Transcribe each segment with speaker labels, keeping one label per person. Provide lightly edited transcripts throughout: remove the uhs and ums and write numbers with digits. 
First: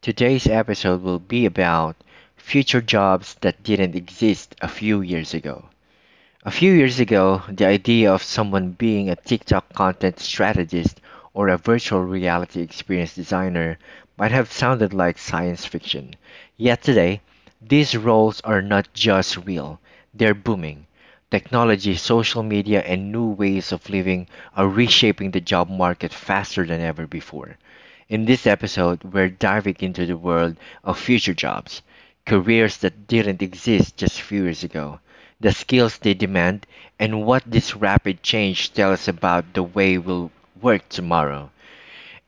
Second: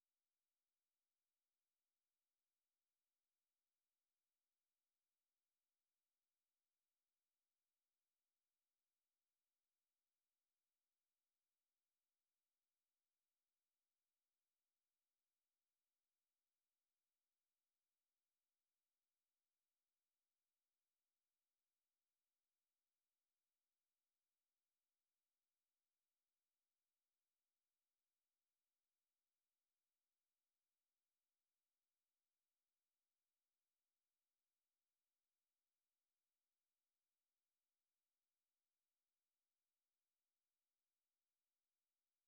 Speaker 1: Today's episode will be about future jobs that didn't exist a few years ago. A few years ago, the idea of someone being a TikTok content strategist or a virtual reality experience designer might have sounded like science fiction. Yet today, these roles are not just real, they're booming. Technology, social media, and new ways of living are reshaping the job market faster than ever before. In this episode, we're diving into the world of future jobs, careers that didn't exist just a few years ago, the skills they demand, and what this rapid change tells about the way we'll work tomorrow.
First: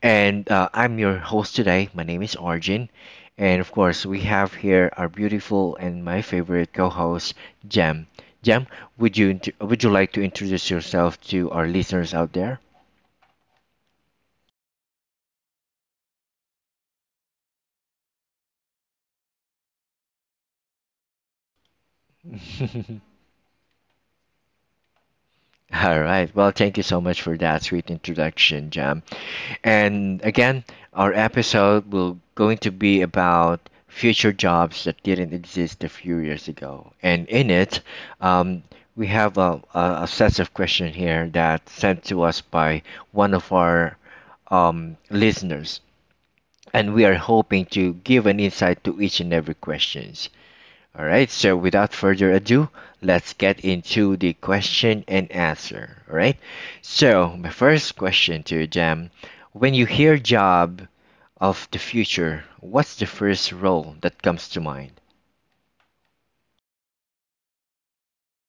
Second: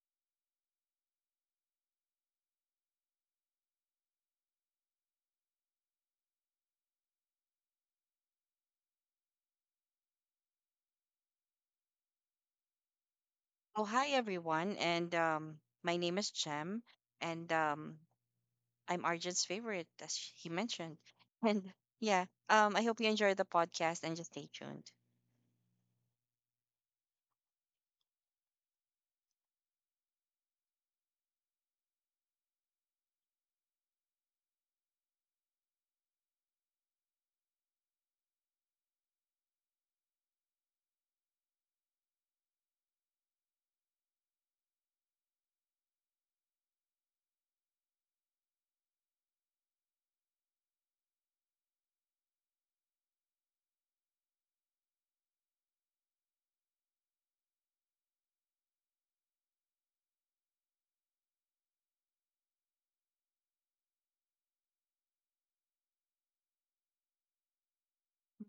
Speaker 1: And I'm your host today. My name is Arjun. And of course, we have here our beautiful and my favorite co host, Jem. Jem, would you, would you like to introduce yourself to our listeners out there?
Speaker 2: Oh, hi everyone, and my name is Jem, and I'm Arjun's favorite, as he mentioned. And yeah, I hope you enjoy the podcast and just stay tuned.
Speaker 1: All right. Well, thank you so much for that sweet introduction, Jam. And again, our episode will going to be about future jobs that didn't exist a few years ago. And in it, um, we have a set of questions here that sent to us by one of our listeners. And we are hoping to give an insight to each and every questions. All right, so without further ado, let's get into the question and answer. All right, so my first question to you, Jam, when you hear job of the future, what's the first role that comes to mind?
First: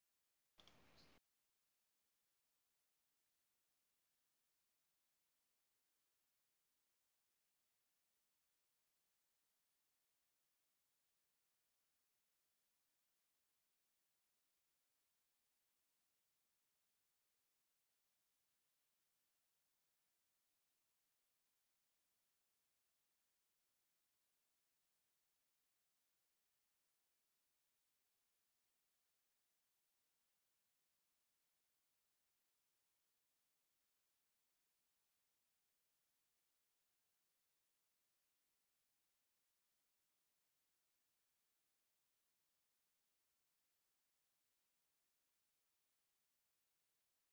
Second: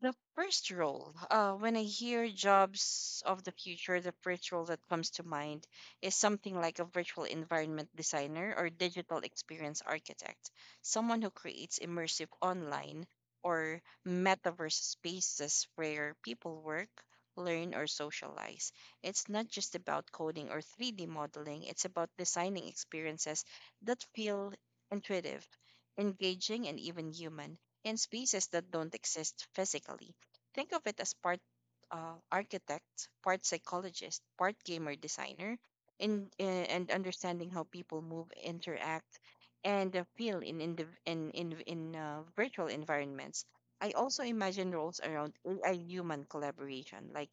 Speaker 2: The first role, when I hear jobs of the future, the first role that comes to mind is something like a virtual environment designer or digital experience architect, someone who creates immersive online or metaverse spaces where people work, learn, or socialize. It's not just about coding or 3D modeling, it's about designing experiences that feel intuitive, engaging, and even human, and spaces that don't exist physically. Think of it as part architect, part psychologist, part gamer designer, in, uh, and understanding how people move, interact, and feel in virtual environments. I also imagine roles around AI human collaboration, like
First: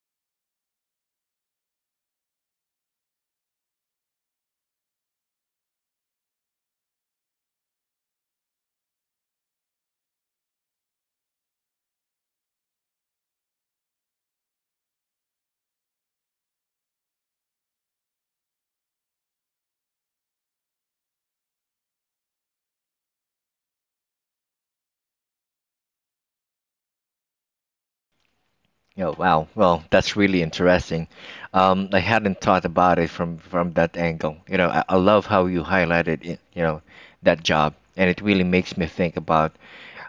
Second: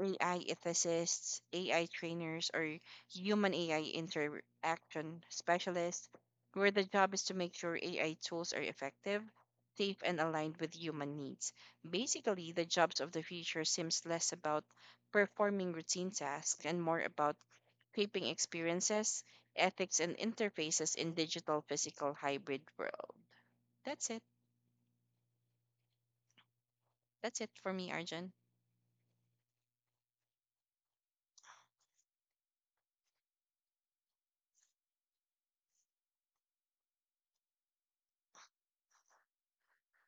Speaker 2: AI ethicists, AI trainers, or human AI interaction specialists, where the job is to make sure AI tools are effective, safe, and aligned with human needs. Basically, the jobs of the future seems less about performing routine tasks and more about shaping experiences, ethics, and interfaces in digital physical hybrid world. That's it. That's it for me, Arjun.
Speaker 1: Oh wow, well that's really interesting. I hadn't thought about it from that angle. You know, I love how you highlighted it, you know, that job, and it really makes me think about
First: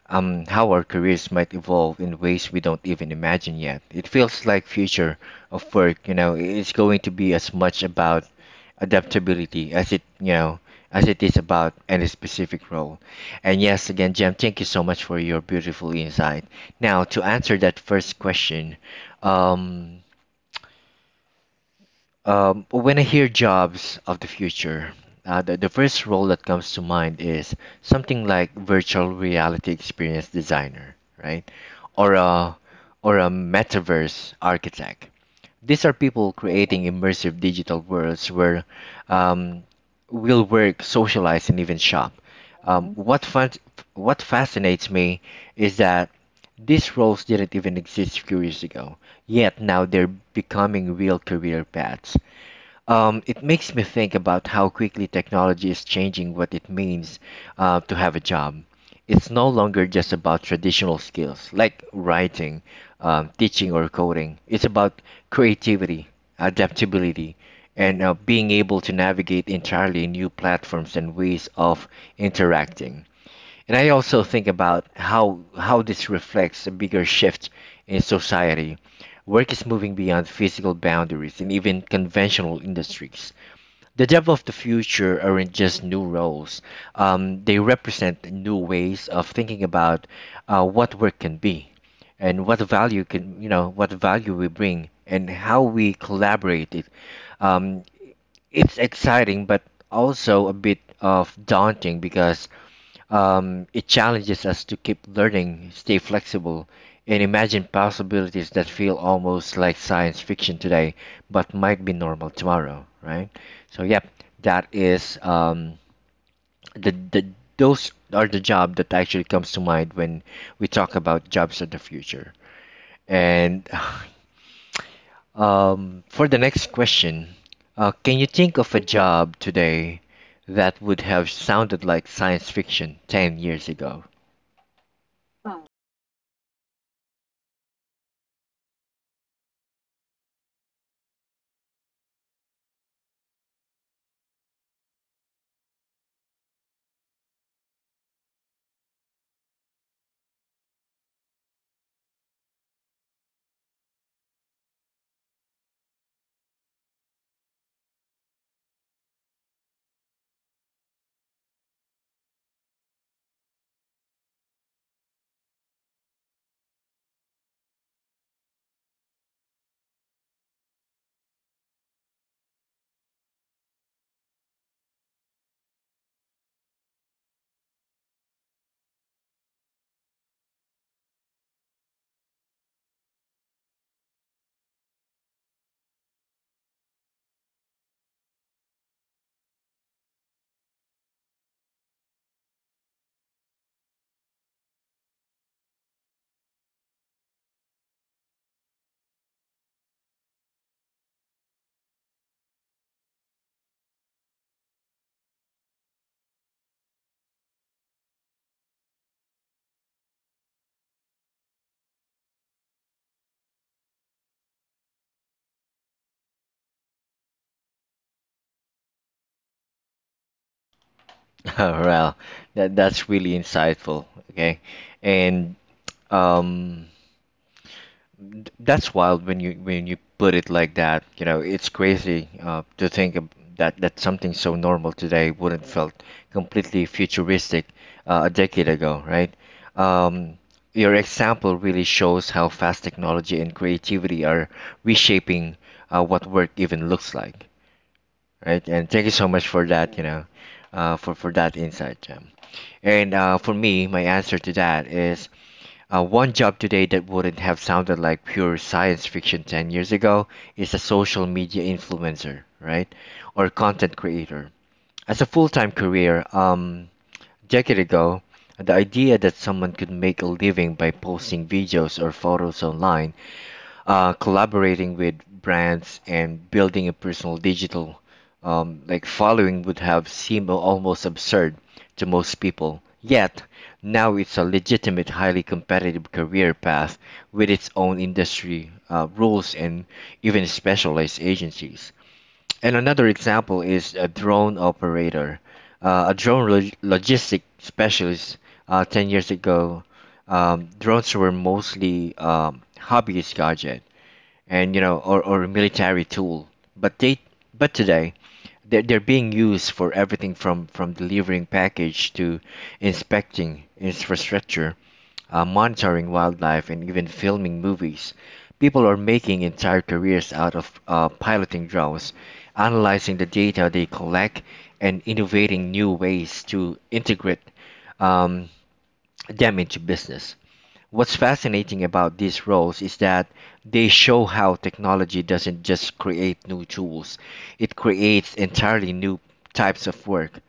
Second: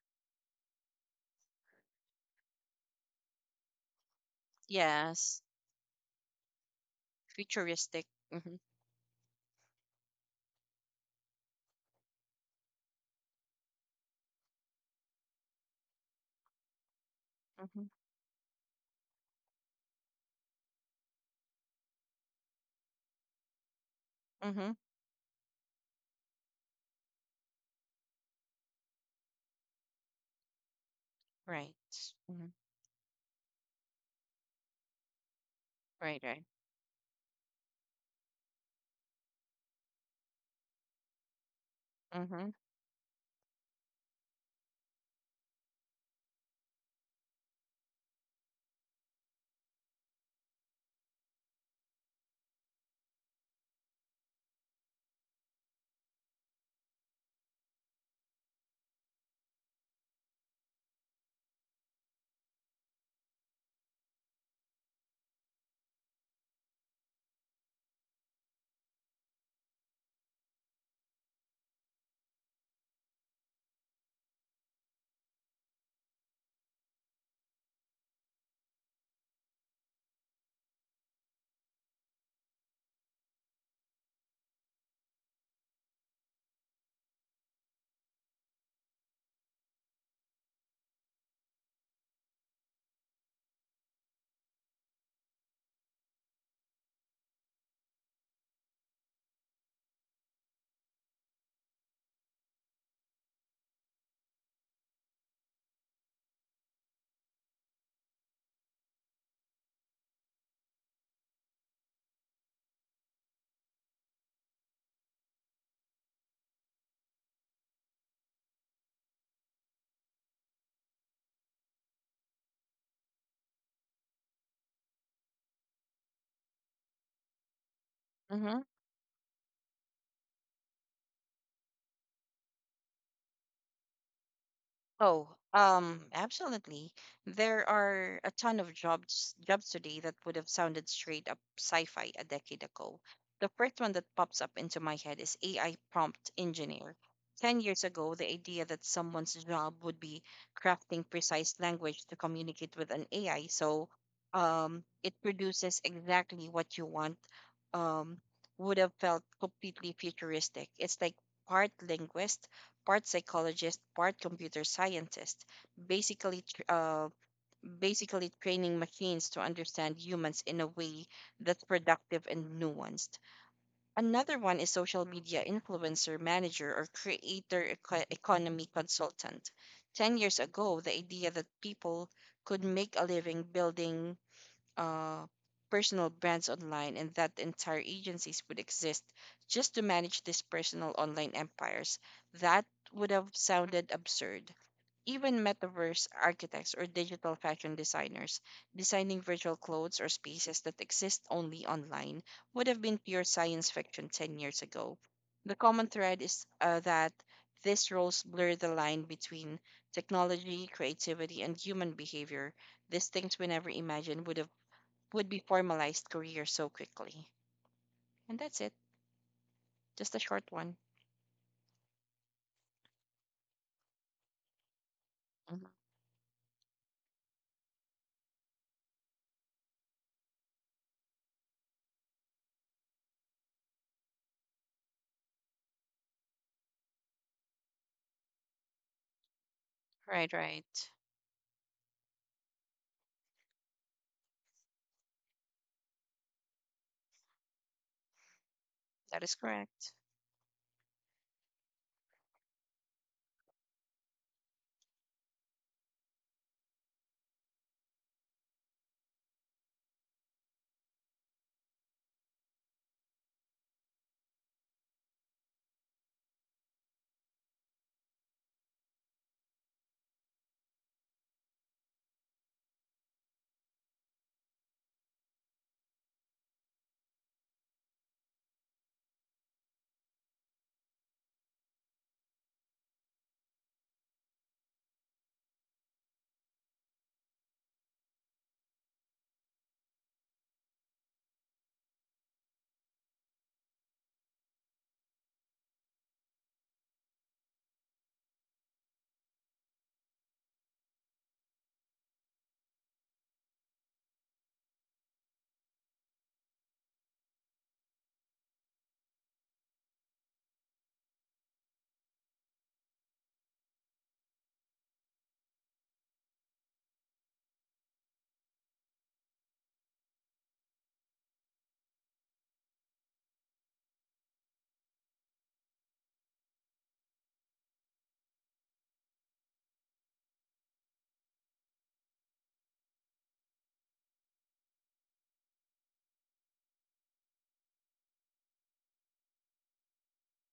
Speaker 1: how our careers might evolve in ways we don't even imagine yet. It feels like future
Speaker 2: Yes,
Speaker 1: of work, you know, it's going to be as much
Speaker 2: futuristic.
Speaker 1: about
Speaker 2: Hmm.
Speaker 1: adaptability as it, you know, as it is about any specific role. And yes, again, Jem, thank you so much for your beautiful insight. Now, to answer that first question, um, when I hear jobs of the
Speaker 2: Hmm. Hmm.
Speaker 1: future, the first role that comes to mind is something like virtual reality experience designer, right?
Speaker 2: Right.
Speaker 1: Or
Speaker 2: Mhm.
Speaker 1: a or a metaverse architect. These are
Speaker 2: Right,
Speaker 1: people
Speaker 2: right.
Speaker 1: creating immersive digital worlds where um, we'll work, socialize, and even shop.
Speaker 2: Mhm.
Speaker 1: Um, Mhm. what fun, what fascinates me is that these roles didn't even exist few years ago, yet now they're becoming real career paths. It makes me think about how quickly technology is changing what it means to have a job. It's no longer just about traditional skills like writing, teaching, or coding. It's about creativity, adaptability, and being able to navigate entirely new platforms and ways of interacting. And I also think about how this reflects a bigger shift in society. Work is moving beyond physical boundaries and even conventional industries. The job of the future aren't just new roles. They represent new ways of thinking about what work can be and what value can you know what value we bring and how we collaborate it. um, it's exciting but also a bit of daunting because it challenges us to keep learning, stay flexible, and imagine possibilities that feel almost like science fiction today, but might be normal tomorrow, right? So, yep, that is the those are the job that actually comes to mind when we talk about jobs of the future. And for the next question, can you think
Speaker 2: Mhm.
Speaker 1: of a job today that would have sounded like science fiction 10 years ago?
Speaker 2: Oh, absolutely. There are a ton of jobs today that would have sounded straight up sci-fi a decade ago. The first one that pops up into my head is AI prompt engineer. 10 years ago, the idea that someone's job would be crafting precise language to communicate with an AI, so it produces exactly what you want, um, would have felt completely futuristic. It's like part linguist, part psychologist, part computer scientist, basically tr- uh, basically training machines to understand humans in a way that's productive and nuanced. Another one is social media influencer manager or creator economy consultant. 10 years ago, the idea that people could make a living building uh, personal brands online and that entire agencies would exist just to manage these personal online empires. That would have sounded absurd. Even metaverse architects or digital fashion designers designing virtual clothes or spaces that exist only online would have been pure science fiction 10 years ago. The common thread is that these roles blur the line between technology, creativity, and human behavior. These things we never imagined would be formalized career so quickly. And that's it. Just a short one.
Speaker 1: Well, that that's really insightful. Okay, and
Speaker 2: Mhm.
Speaker 1: um, that's wild when you put it like that. You know, it's crazy to think of that that something so normal today wouldn't felt completely futuristic a decade ago, right?
Speaker 2: Right,
Speaker 1: Um,
Speaker 2: right.
Speaker 1: your example really shows how fast technology and creativity are reshaping what work even looks like, right? And thank you
Speaker 2: That
Speaker 1: so
Speaker 2: is
Speaker 1: much for
Speaker 2: correct.
Speaker 1: that, you know, for that insight, Jam. And For me, my answer to that is one job today that wouldn't have sounded like pure science fiction 10 years ago is a social media influencer, right? Or content creator. As a full-time career, decade ago, the idea that someone could make a living by posting videos or photos online collaborating with brands and building a personal digital like following would have seemed almost absurd to most people. Yet now it's a legitimate, highly competitive career path with its own industry rules and even specialized agencies. And another example is a drone operator, a drone logistic specialist. 10 years ago, drones were mostly hobbyist gadget and you know or a military tool but they but today they're being used for everything from delivering package to inspecting infrastructure, monitoring wildlife and even filming movies, people are making entire careers out of piloting drones, analyzing the data they collect, and innovating new ways to integrate um, them into business. What's fascinating about these roles is that they show how technology doesn't just create new tools, it creates entirely new types of work.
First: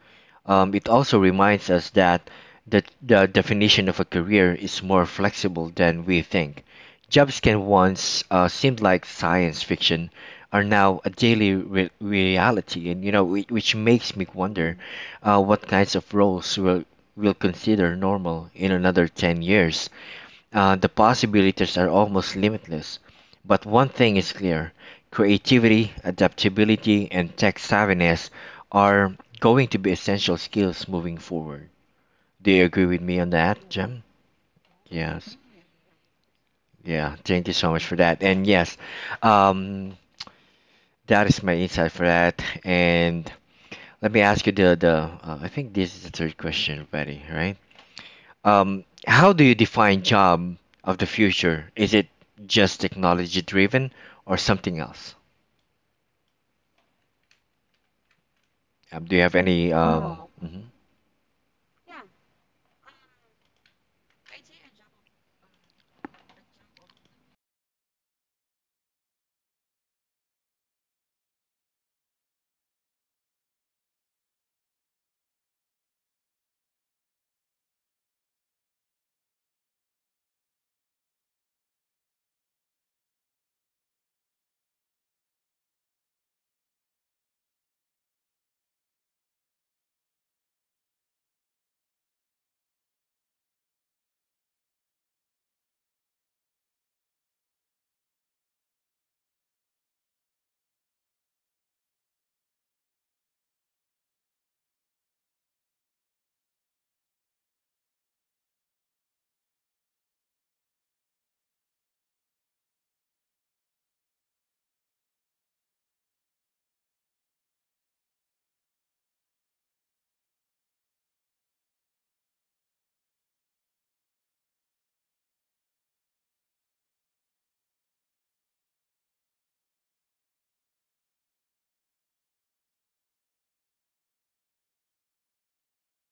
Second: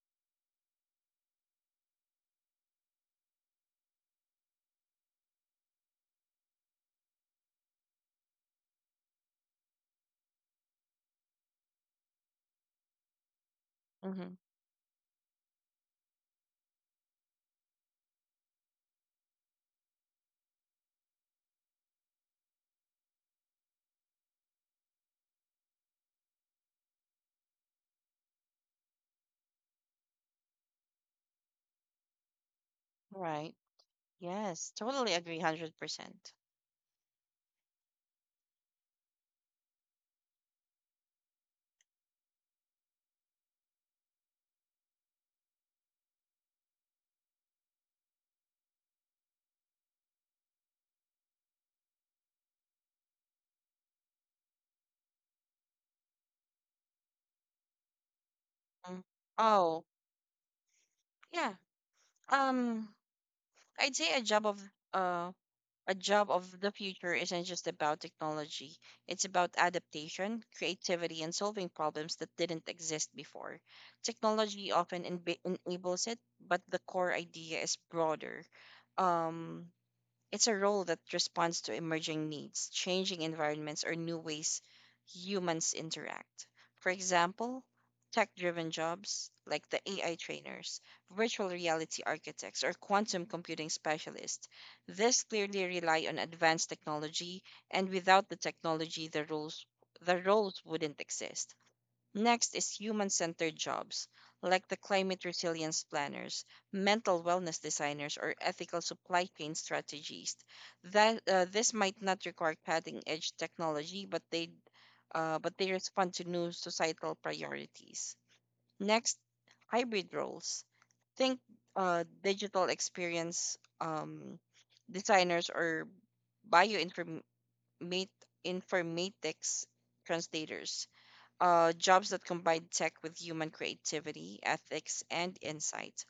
Speaker 1: It also reminds us that the definition of a career is more flexible than we think. Jobs can once seemed like science fiction are now a daily reality, and you know, which makes me
Speaker 2: Hmm.
Speaker 1: wonder what kinds of roles will consider normal in another 10 years. The possibilities are almost limitless. But one thing is clear, creativity, adaptability, and tech savviness are going to be essential skills moving forward. Do you agree with me on
Speaker 2: Right.
Speaker 1: that, Jem?
Speaker 2: Yes, totally
Speaker 1: Yes.
Speaker 2: agree, 100%.
Speaker 1: Yeah. Thank you so much for that. And yes, um, that is my insight for that. And let me ask you the the. I think this is the third question already, right? How do you define job of the future? Is it just technology driven or something else?
Speaker 2: Mm.
Speaker 1: Do you have any?
Speaker 2: Oh,
Speaker 1: Wow.
Speaker 2: yeah. Um, I'd say uh a job of the future isn't just about technology. It's about adaptation, creativity, and solving problems that didn't exist before. Technology often enables it, but the core idea is broader. Um, It's a role that responds to emerging needs, changing environments, or new ways humans interact. For example, tech driven jobs like the AI trainers, virtual reality architects, or quantum computing specialists. These clearly rely on advanced technology, and without the technology, the roles wouldn't exist. Next is human centered jobs, like the climate resilience planners, mental wellness designers, or ethical supply chain strategists. This might not require cutting edge technology, but they respond to new societal priorities. Next, hybrid roles. Think digital experience designers or bioinformatics translators, jobs that combine tech with human creativity, ethics, and insight.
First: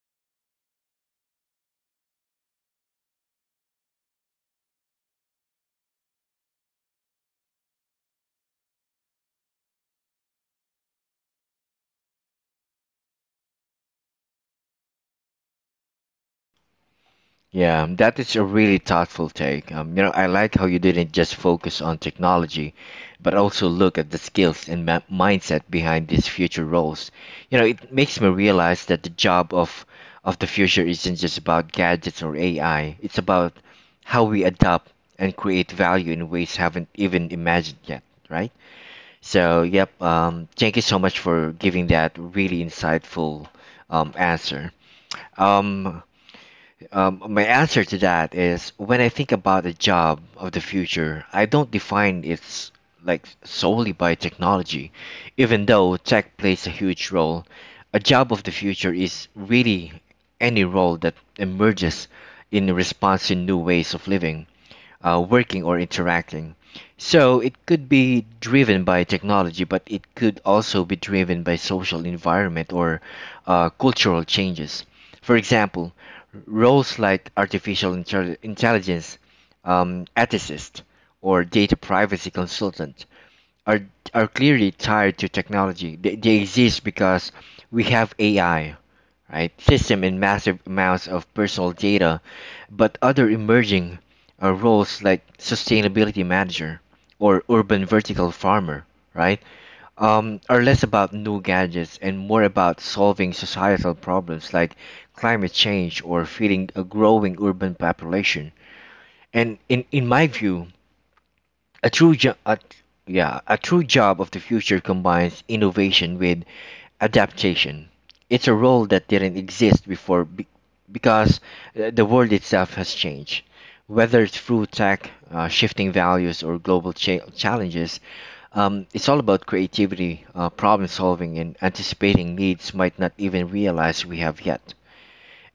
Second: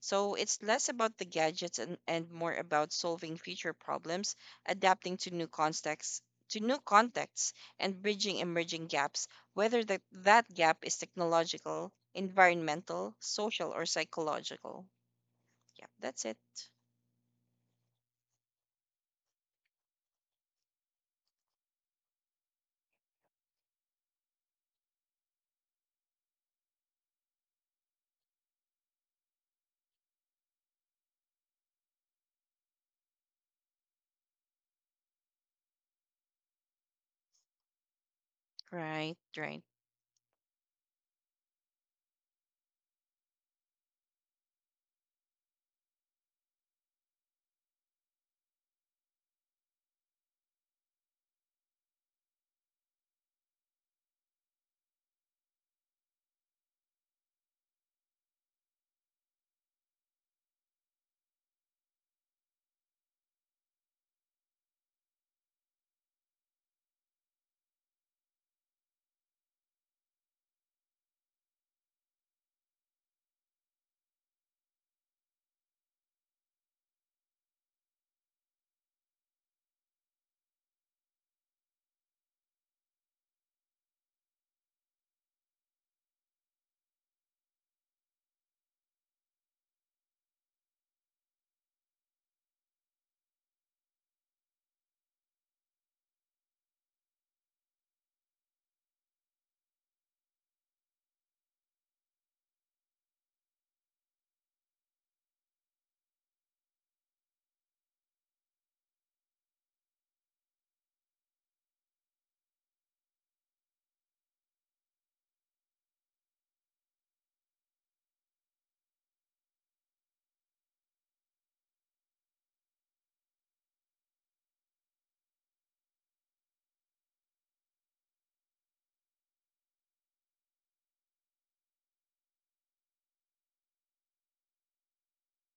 Speaker 2: So it's less about the gadgets, and more about solving future problems, adapting to new contexts and bridging emerging gaps, whether that gap is technological, environmental, social, or psychological. Yeah, that's it.
Speaker 1: Yeah, that is a really thoughtful take. You know, I like how you didn't just focus on technology, but also look at the skills and mindset behind these future roles. You know, it makes me realize that the job of the future isn't just about gadgets or AI. It's about how we adapt and create value in ways haven't even imagined yet, right?
Speaker 2: Right,
Speaker 1: So,
Speaker 2: right.
Speaker 1: yep. Thank you so much for giving that really insightful answer. Um, my answer to that is when I think about a job of the future, I don't define it like solely by technology, even though tech plays a huge role. A job of the future is really any role that emerges in response to new ways of living, working or interacting. So it could be driven by technology, but it could also be driven by social environment or cultural changes. For example, roles like artificial intelligence, ethicist, or data privacy consultant are are clearly tied to technology. They exist because we have AI, right? System and massive amounts of personal data, but other emerging roles like sustainability manager or urban vertical farmer, right, are less about new gadgets and more about solving societal problems like climate change or feeding a growing urban population. And in my view, a true job, yeah, a true job of the future combines innovation with adaptation. It's a role that didn't exist before because the world itself has changed. Whether it's through tech, shifting values, or global challenges, it's all about creativity, problem solving, and anticipating needs might not even realize we have yet.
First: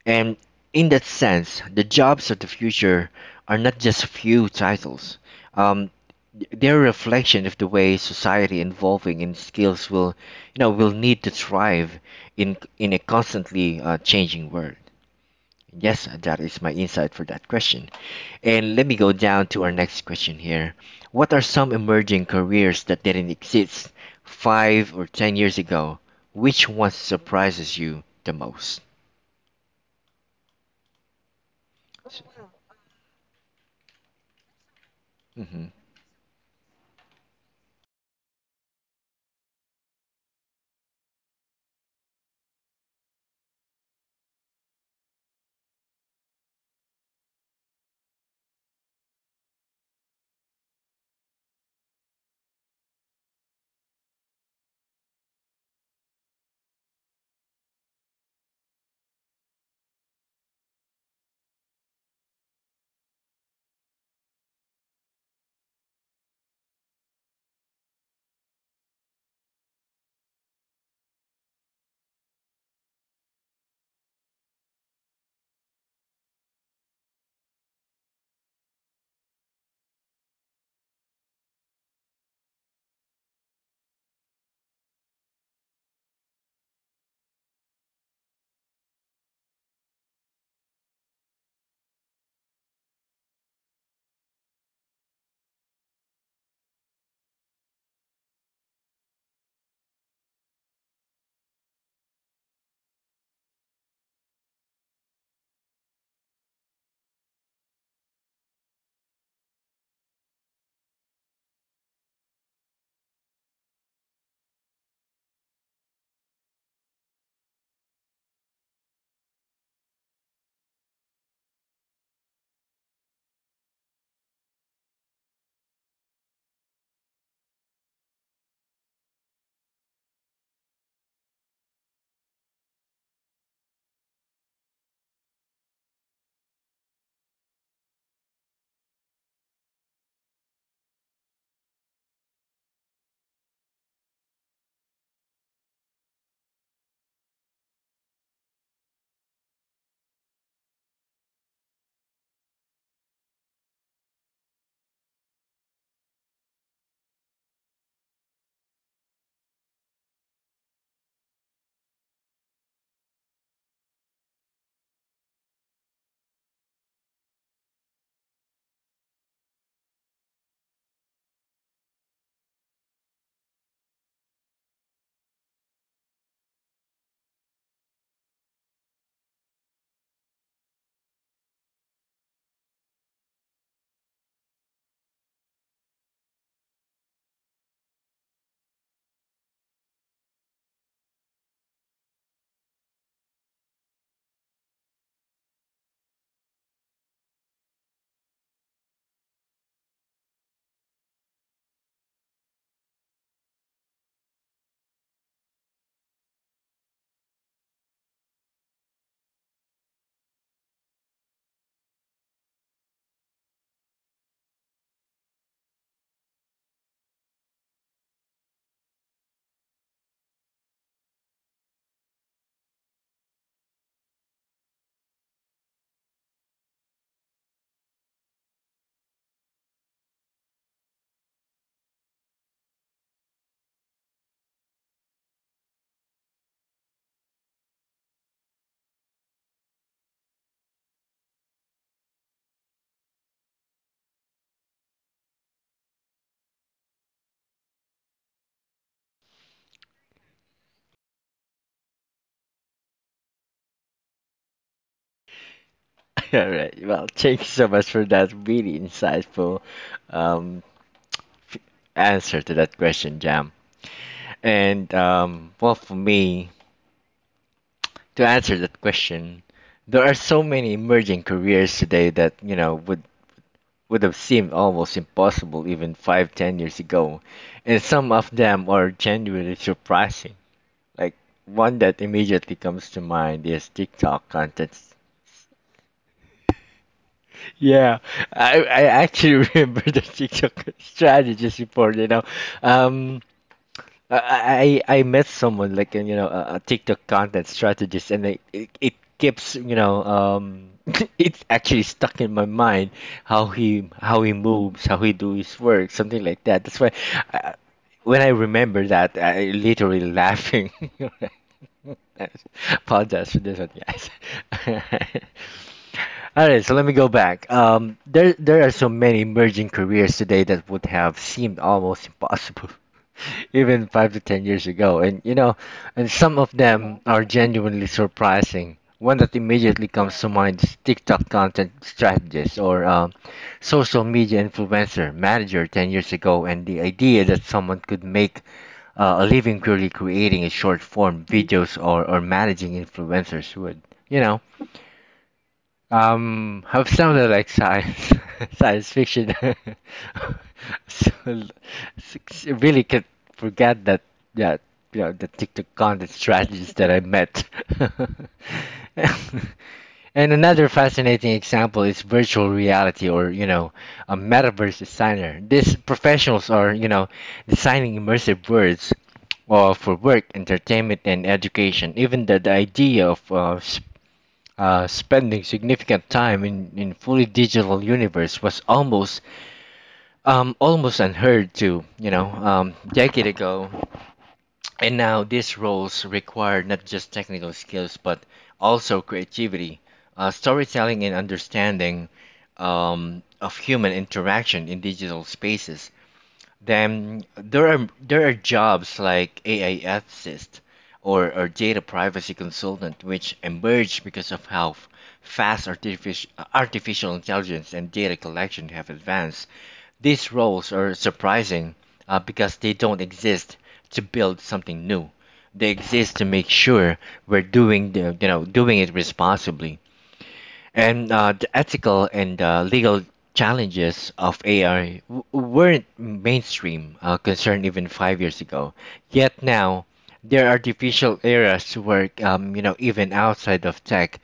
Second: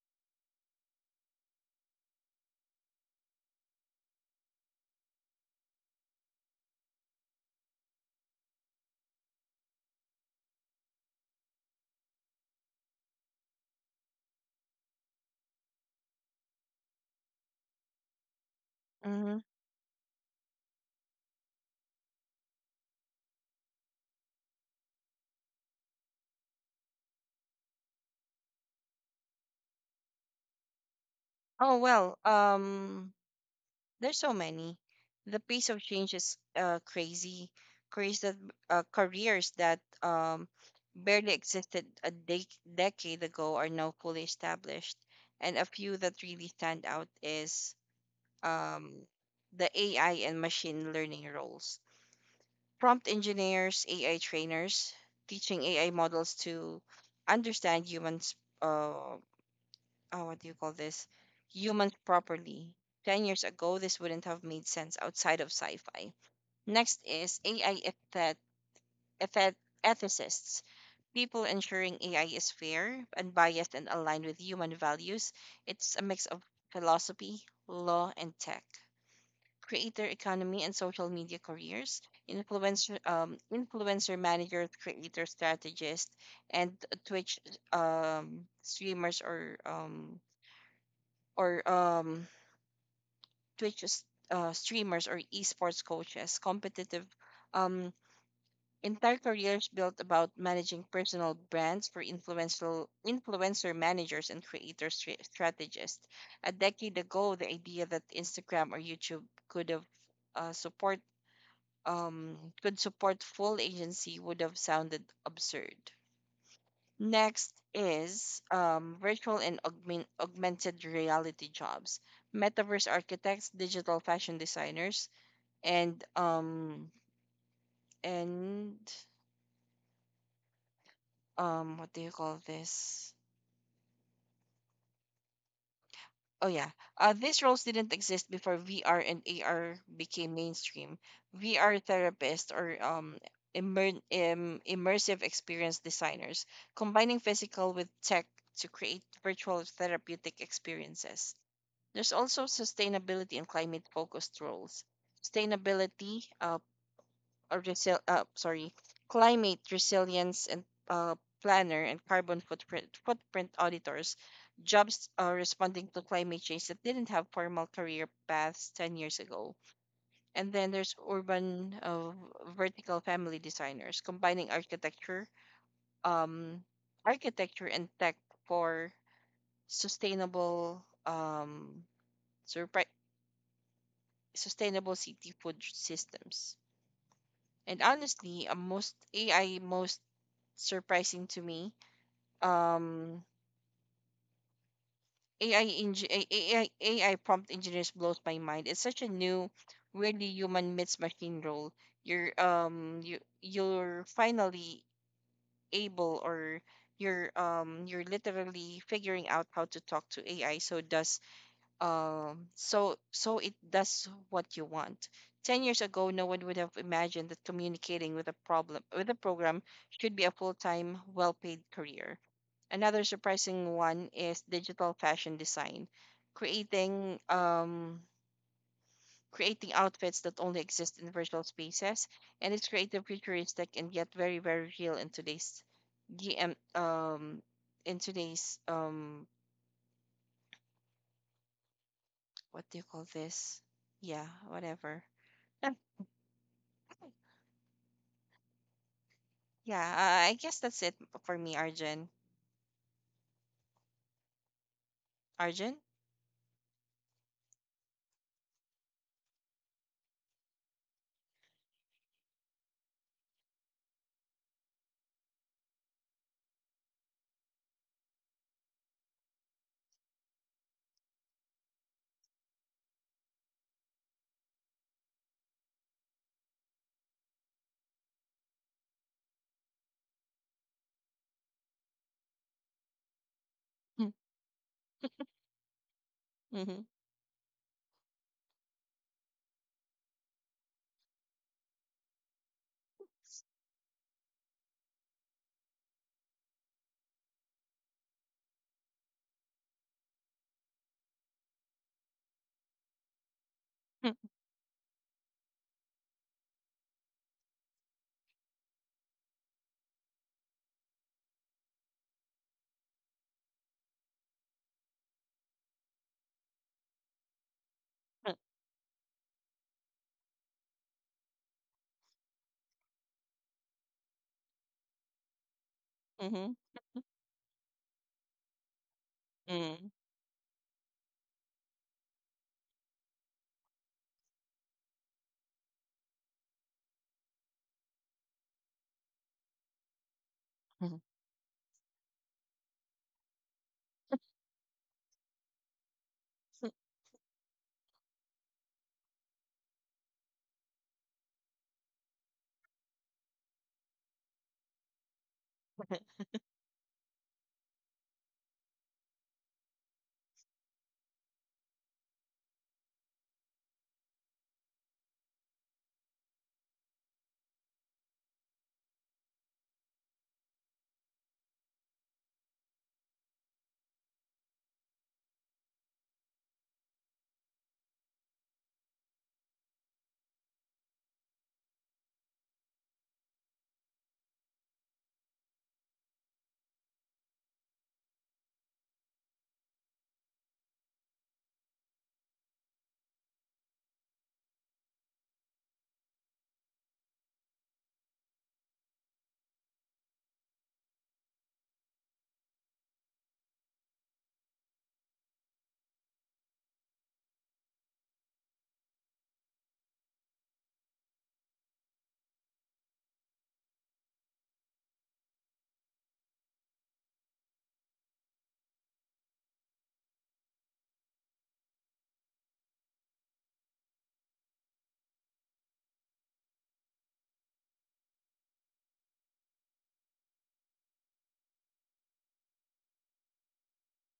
Speaker 1: And in that sense, the jobs of the future are not just few titles. Um, they're a reflection of the way society evolving in skills will, you know, will need to thrive in a constantly changing world. Yes, that is my insight for that question. And let me go
Speaker 2: Hmm.
Speaker 1: down to our next question here. What are some emerging careers that didn't exist 5 or 10 years ago? Which one surprises you the most?
Speaker 2: Oh well, there's so many. The pace
Speaker 1: Mm-hmm.
Speaker 2: of change is crazy. Careers that Careers that barely existed a decade ago are now fully established, and a few that really stand out is um, the AI and machine learning roles. Prompt engineers, AI trainers, teaching AI models to understand humans' uh, oh, what do you call this, humans properly. 10 years ago this wouldn't have made sense outside of sci-fi. Next is AI ethet- ethicists, people ensuring AI is fair, unbiased, and aligned with human values. It's a mix of philosophy, law, and tech. Creator economy and social media careers, influencer managers, creator strategists, and Twitch streamers, or um Twitch s- streamers or esports coaches, competitive, um, entire careers built about managing personal brands for influential influencer managers and creator strategists. A decade ago, the idea that Instagram or YouTube could have uh, support could support full agency would have sounded absurd. Next is virtual and augmented reality jobs. Metaverse architects, digital fashion designers, and um and what do you call this? Oh yeah, these roles didn't exist before VR and AR became mainstream. VR therapists or immersive experience designers combining physical with tech to create virtual therapeutic experiences. There's also sustainability and climate focused roles. sustainability uh, uh, resil- uh, sorry, Climate resilience and uh, planner and carbon footprint auditors, jobs responding to climate change that didn't have formal career paths 10 years ago. And then there's urban vertical family designers combining um, architecture and tech for sustainable um, surpri- sustainable city food systems. And honestly, most surprising to me. Um, AI, eng- AI, AI A I prompt engineers blows my mind. It's such a new, really human meets machine role. You're finally able, or you're literally figuring out how to talk to AI so it does what you want. 10 years ago, no one would have imagined that communicating with a problem with a program should be a full time, well paid career. Another surprising one is digital fashion design, creating um creating outfits that only exist in virtual spaces, and it's creative, futuristic, and yet very very real in today's GM um in today's um what do you call this? Yeah, whatever. Yeah, I guess that's it for me, Arjun. Arjun?
Speaker 1: All right. Well, thank you so much for that really insightful um, f- answer to that question, Jam. And well, for me to answer that question, there are so many emerging careers today that you know would have seemed almost impossible even five, 10 years ago, and some of them are genuinely surprising. Like one that immediately comes to mind is TikTok content.
Speaker 2: Mm-hmm.
Speaker 1: Yeah, I actually remember the TikTok strategist before. Um, I met someone like you know a TikTok content strategist, and it keeps it's actually stuck in my mind how he
Speaker 2: Mm-hmm.
Speaker 1: moves, how he do his work, something like that. That's why I, when I remember that, I literally laughing. Apologize for this one, guys. All right, so let me go back. There are so many emerging careers today that would have seemed almost impossible, even 5 to 10 years ago. And some of them are genuinely surprising. One that immediately
Speaker 2: Mm-hmm.
Speaker 1: comes to mind is TikTok content strategist or social media influencer manager 10 years ago, and the idea that someone could make a living purely creating a short form videos or managing influencers would, you know. I've sounded like science science fiction. So, really could forget that yeah, you know, the TikTok content strategies that I met. And another fascinating example is virtual reality or, you know, a metaverse designer. These professionals are, you know, designing immersive worlds for work, entertainment, and education. Even the idea of spending significant time in fully digital universe was almost almost unheard to decade ago, and now these roles require not just technical skills but also creativity, storytelling, and understanding of human interaction in digital spaces. Then there are jobs like AI ethicist or data privacy consultant, which emerged because of how fast artific- artificial intelligence and data collection have advanced. These roles are surprising because they don't exist to build something new. They exist to make sure we're doing the you know doing it responsibly. And the ethical and legal challenges of AI weren't mainstream concern even 5 years ago. Yet now, there are artificial areas where, you know, even outside of tech,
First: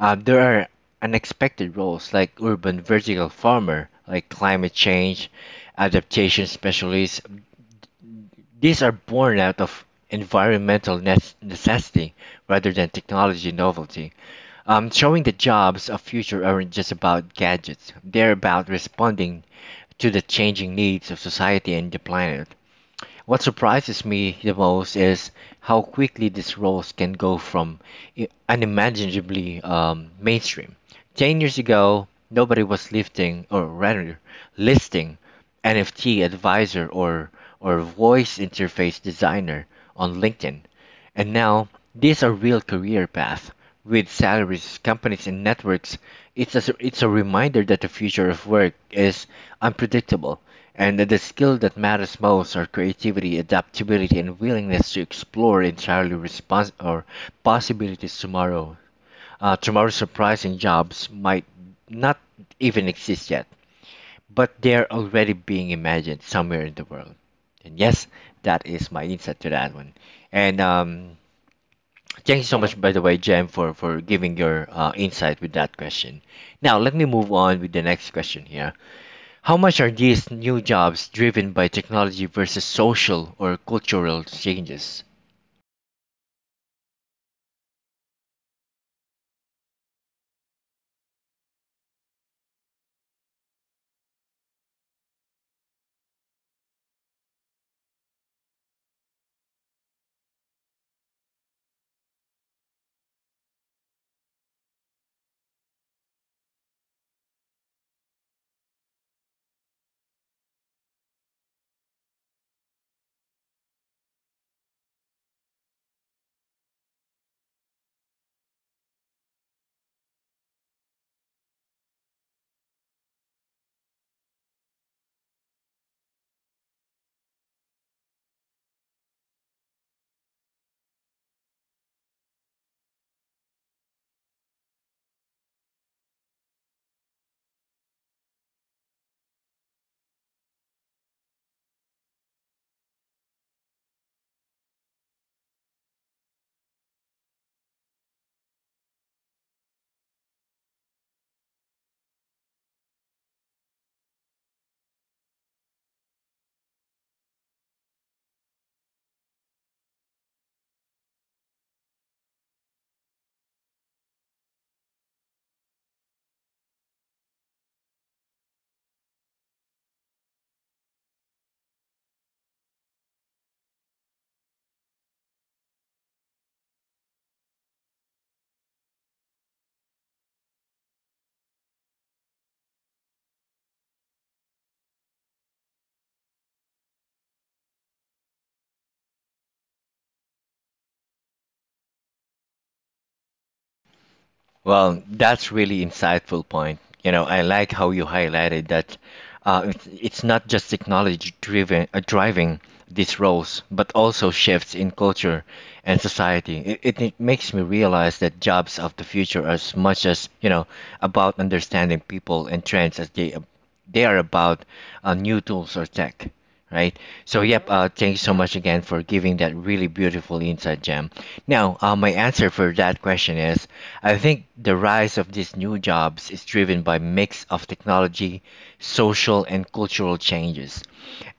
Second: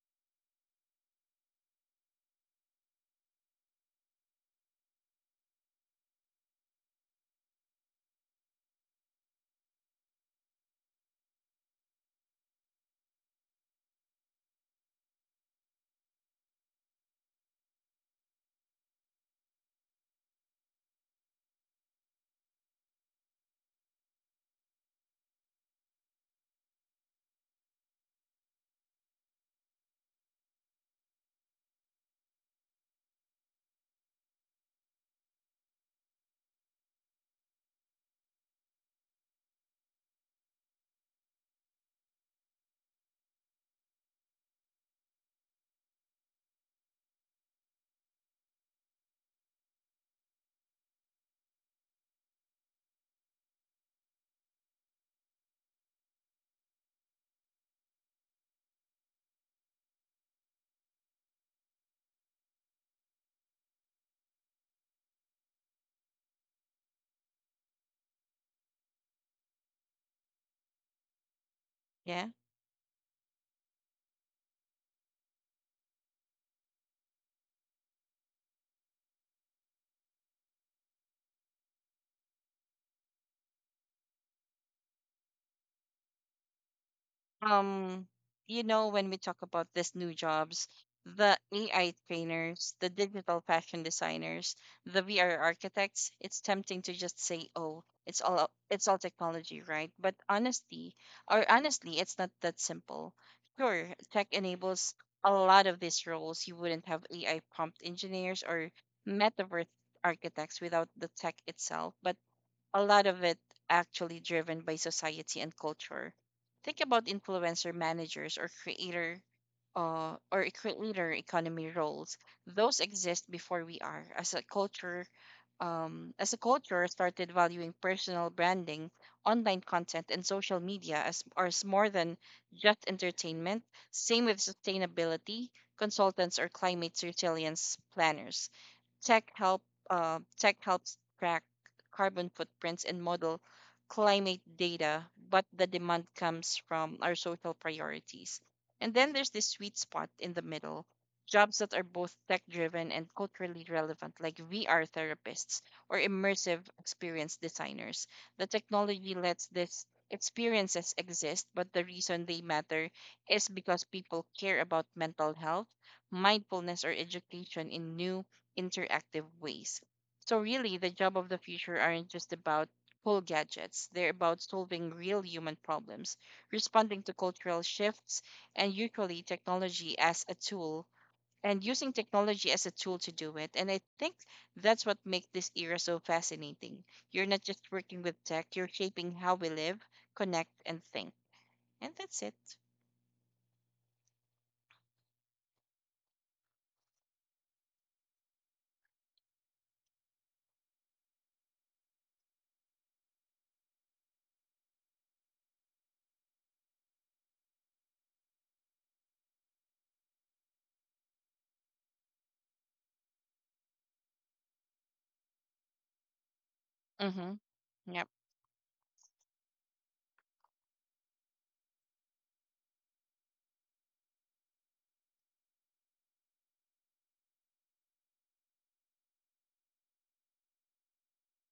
Speaker 1: there are unexpected roles like urban vertical farmer, like climate change adaptation specialists. These are born out of environmental necessity rather than technology novelty. Showing that jobs of future aren't just about gadgets; they're about responding to the changing needs of society and the planet. What surprises me the most is how quickly these roles can go from unimaginably mainstream. 10 years ago, nobody was lifting, or rather, listing NFT advisor or voice interface designer on LinkedIn. And now these are real career paths with salaries, companies, and networks. It's a reminder that the future of work is unpredictable, and that the skill that matters most are creativity, adaptability, and willingness to explore entirely respons- or possibilities tomorrow. Tomorrow's surprising jobs might not even exist yet, but they're already being imagined somewhere in the world. And yes, that is my insight to that one. And
Speaker 2: Yeah.
Speaker 1: Thank you so much, by the way, Jem, for, giving your insight with that question. Now, let me move on with the next question here. How much are these new jobs driven by technology versus social or cultural changes?
Speaker 2: um when we talk about these new jobs, the AI trainers, the digital fashion designers, the VR architects, it's tempting to just say, oh, it's all technology, right? But honestly, or honestly it's not that simple. Sure, tech enables a lot of these roles. You wouldn't have AI prompt engineers or metaverse architects without the tech itself, but a lot of it actually driven by society and culture. Think about influencer managers or creator economy roles. Those exist before we are as a culture. As a culture, started valuing personal branding, online content, and social media as more than just entertainment. Same with sustainability consultants or climate resilience planners. Tech help Tech helps track carbon footprints and model climate data, but the demand comes from our social priorities. And then there's this sweet spot in the middle, jobs that are both tech driven and culturally relevant, like VR therapists or immersive experience designers. The technology lets these experiences exist, but the reason they matter is because people care about mental health, mindfulness, or education in new interactive ways. So, really, the job of the future aren't just about cool gadgets, they're about solving real human problems, responding to cultural shifts, and usually technology as a tool. And using technology as a tool to do it. And I think that's what makes this era so fascinating. You're not just working with tech, you're shaping how we live, connect, and think. And that's it.
Speaker 1: Well, that's really insightful point. You know, I like how you highlighted that it's not just technology driven, driving these roles, but also shifts in culture and society. It makes me realize that jobs of the future are as much as you know about understanding people and trends as they are about new tools or tech, right?
Speaker 2: Mm-hmm.
Speaker 1: So, yep,
Speaker 2: Yep.
Speaker 1: thank you so much again for giving that really beautiful insight, Jam. Now, my answer for that question is I think the rise of these new jobs is driven by mix of technology, social, and cultural changes.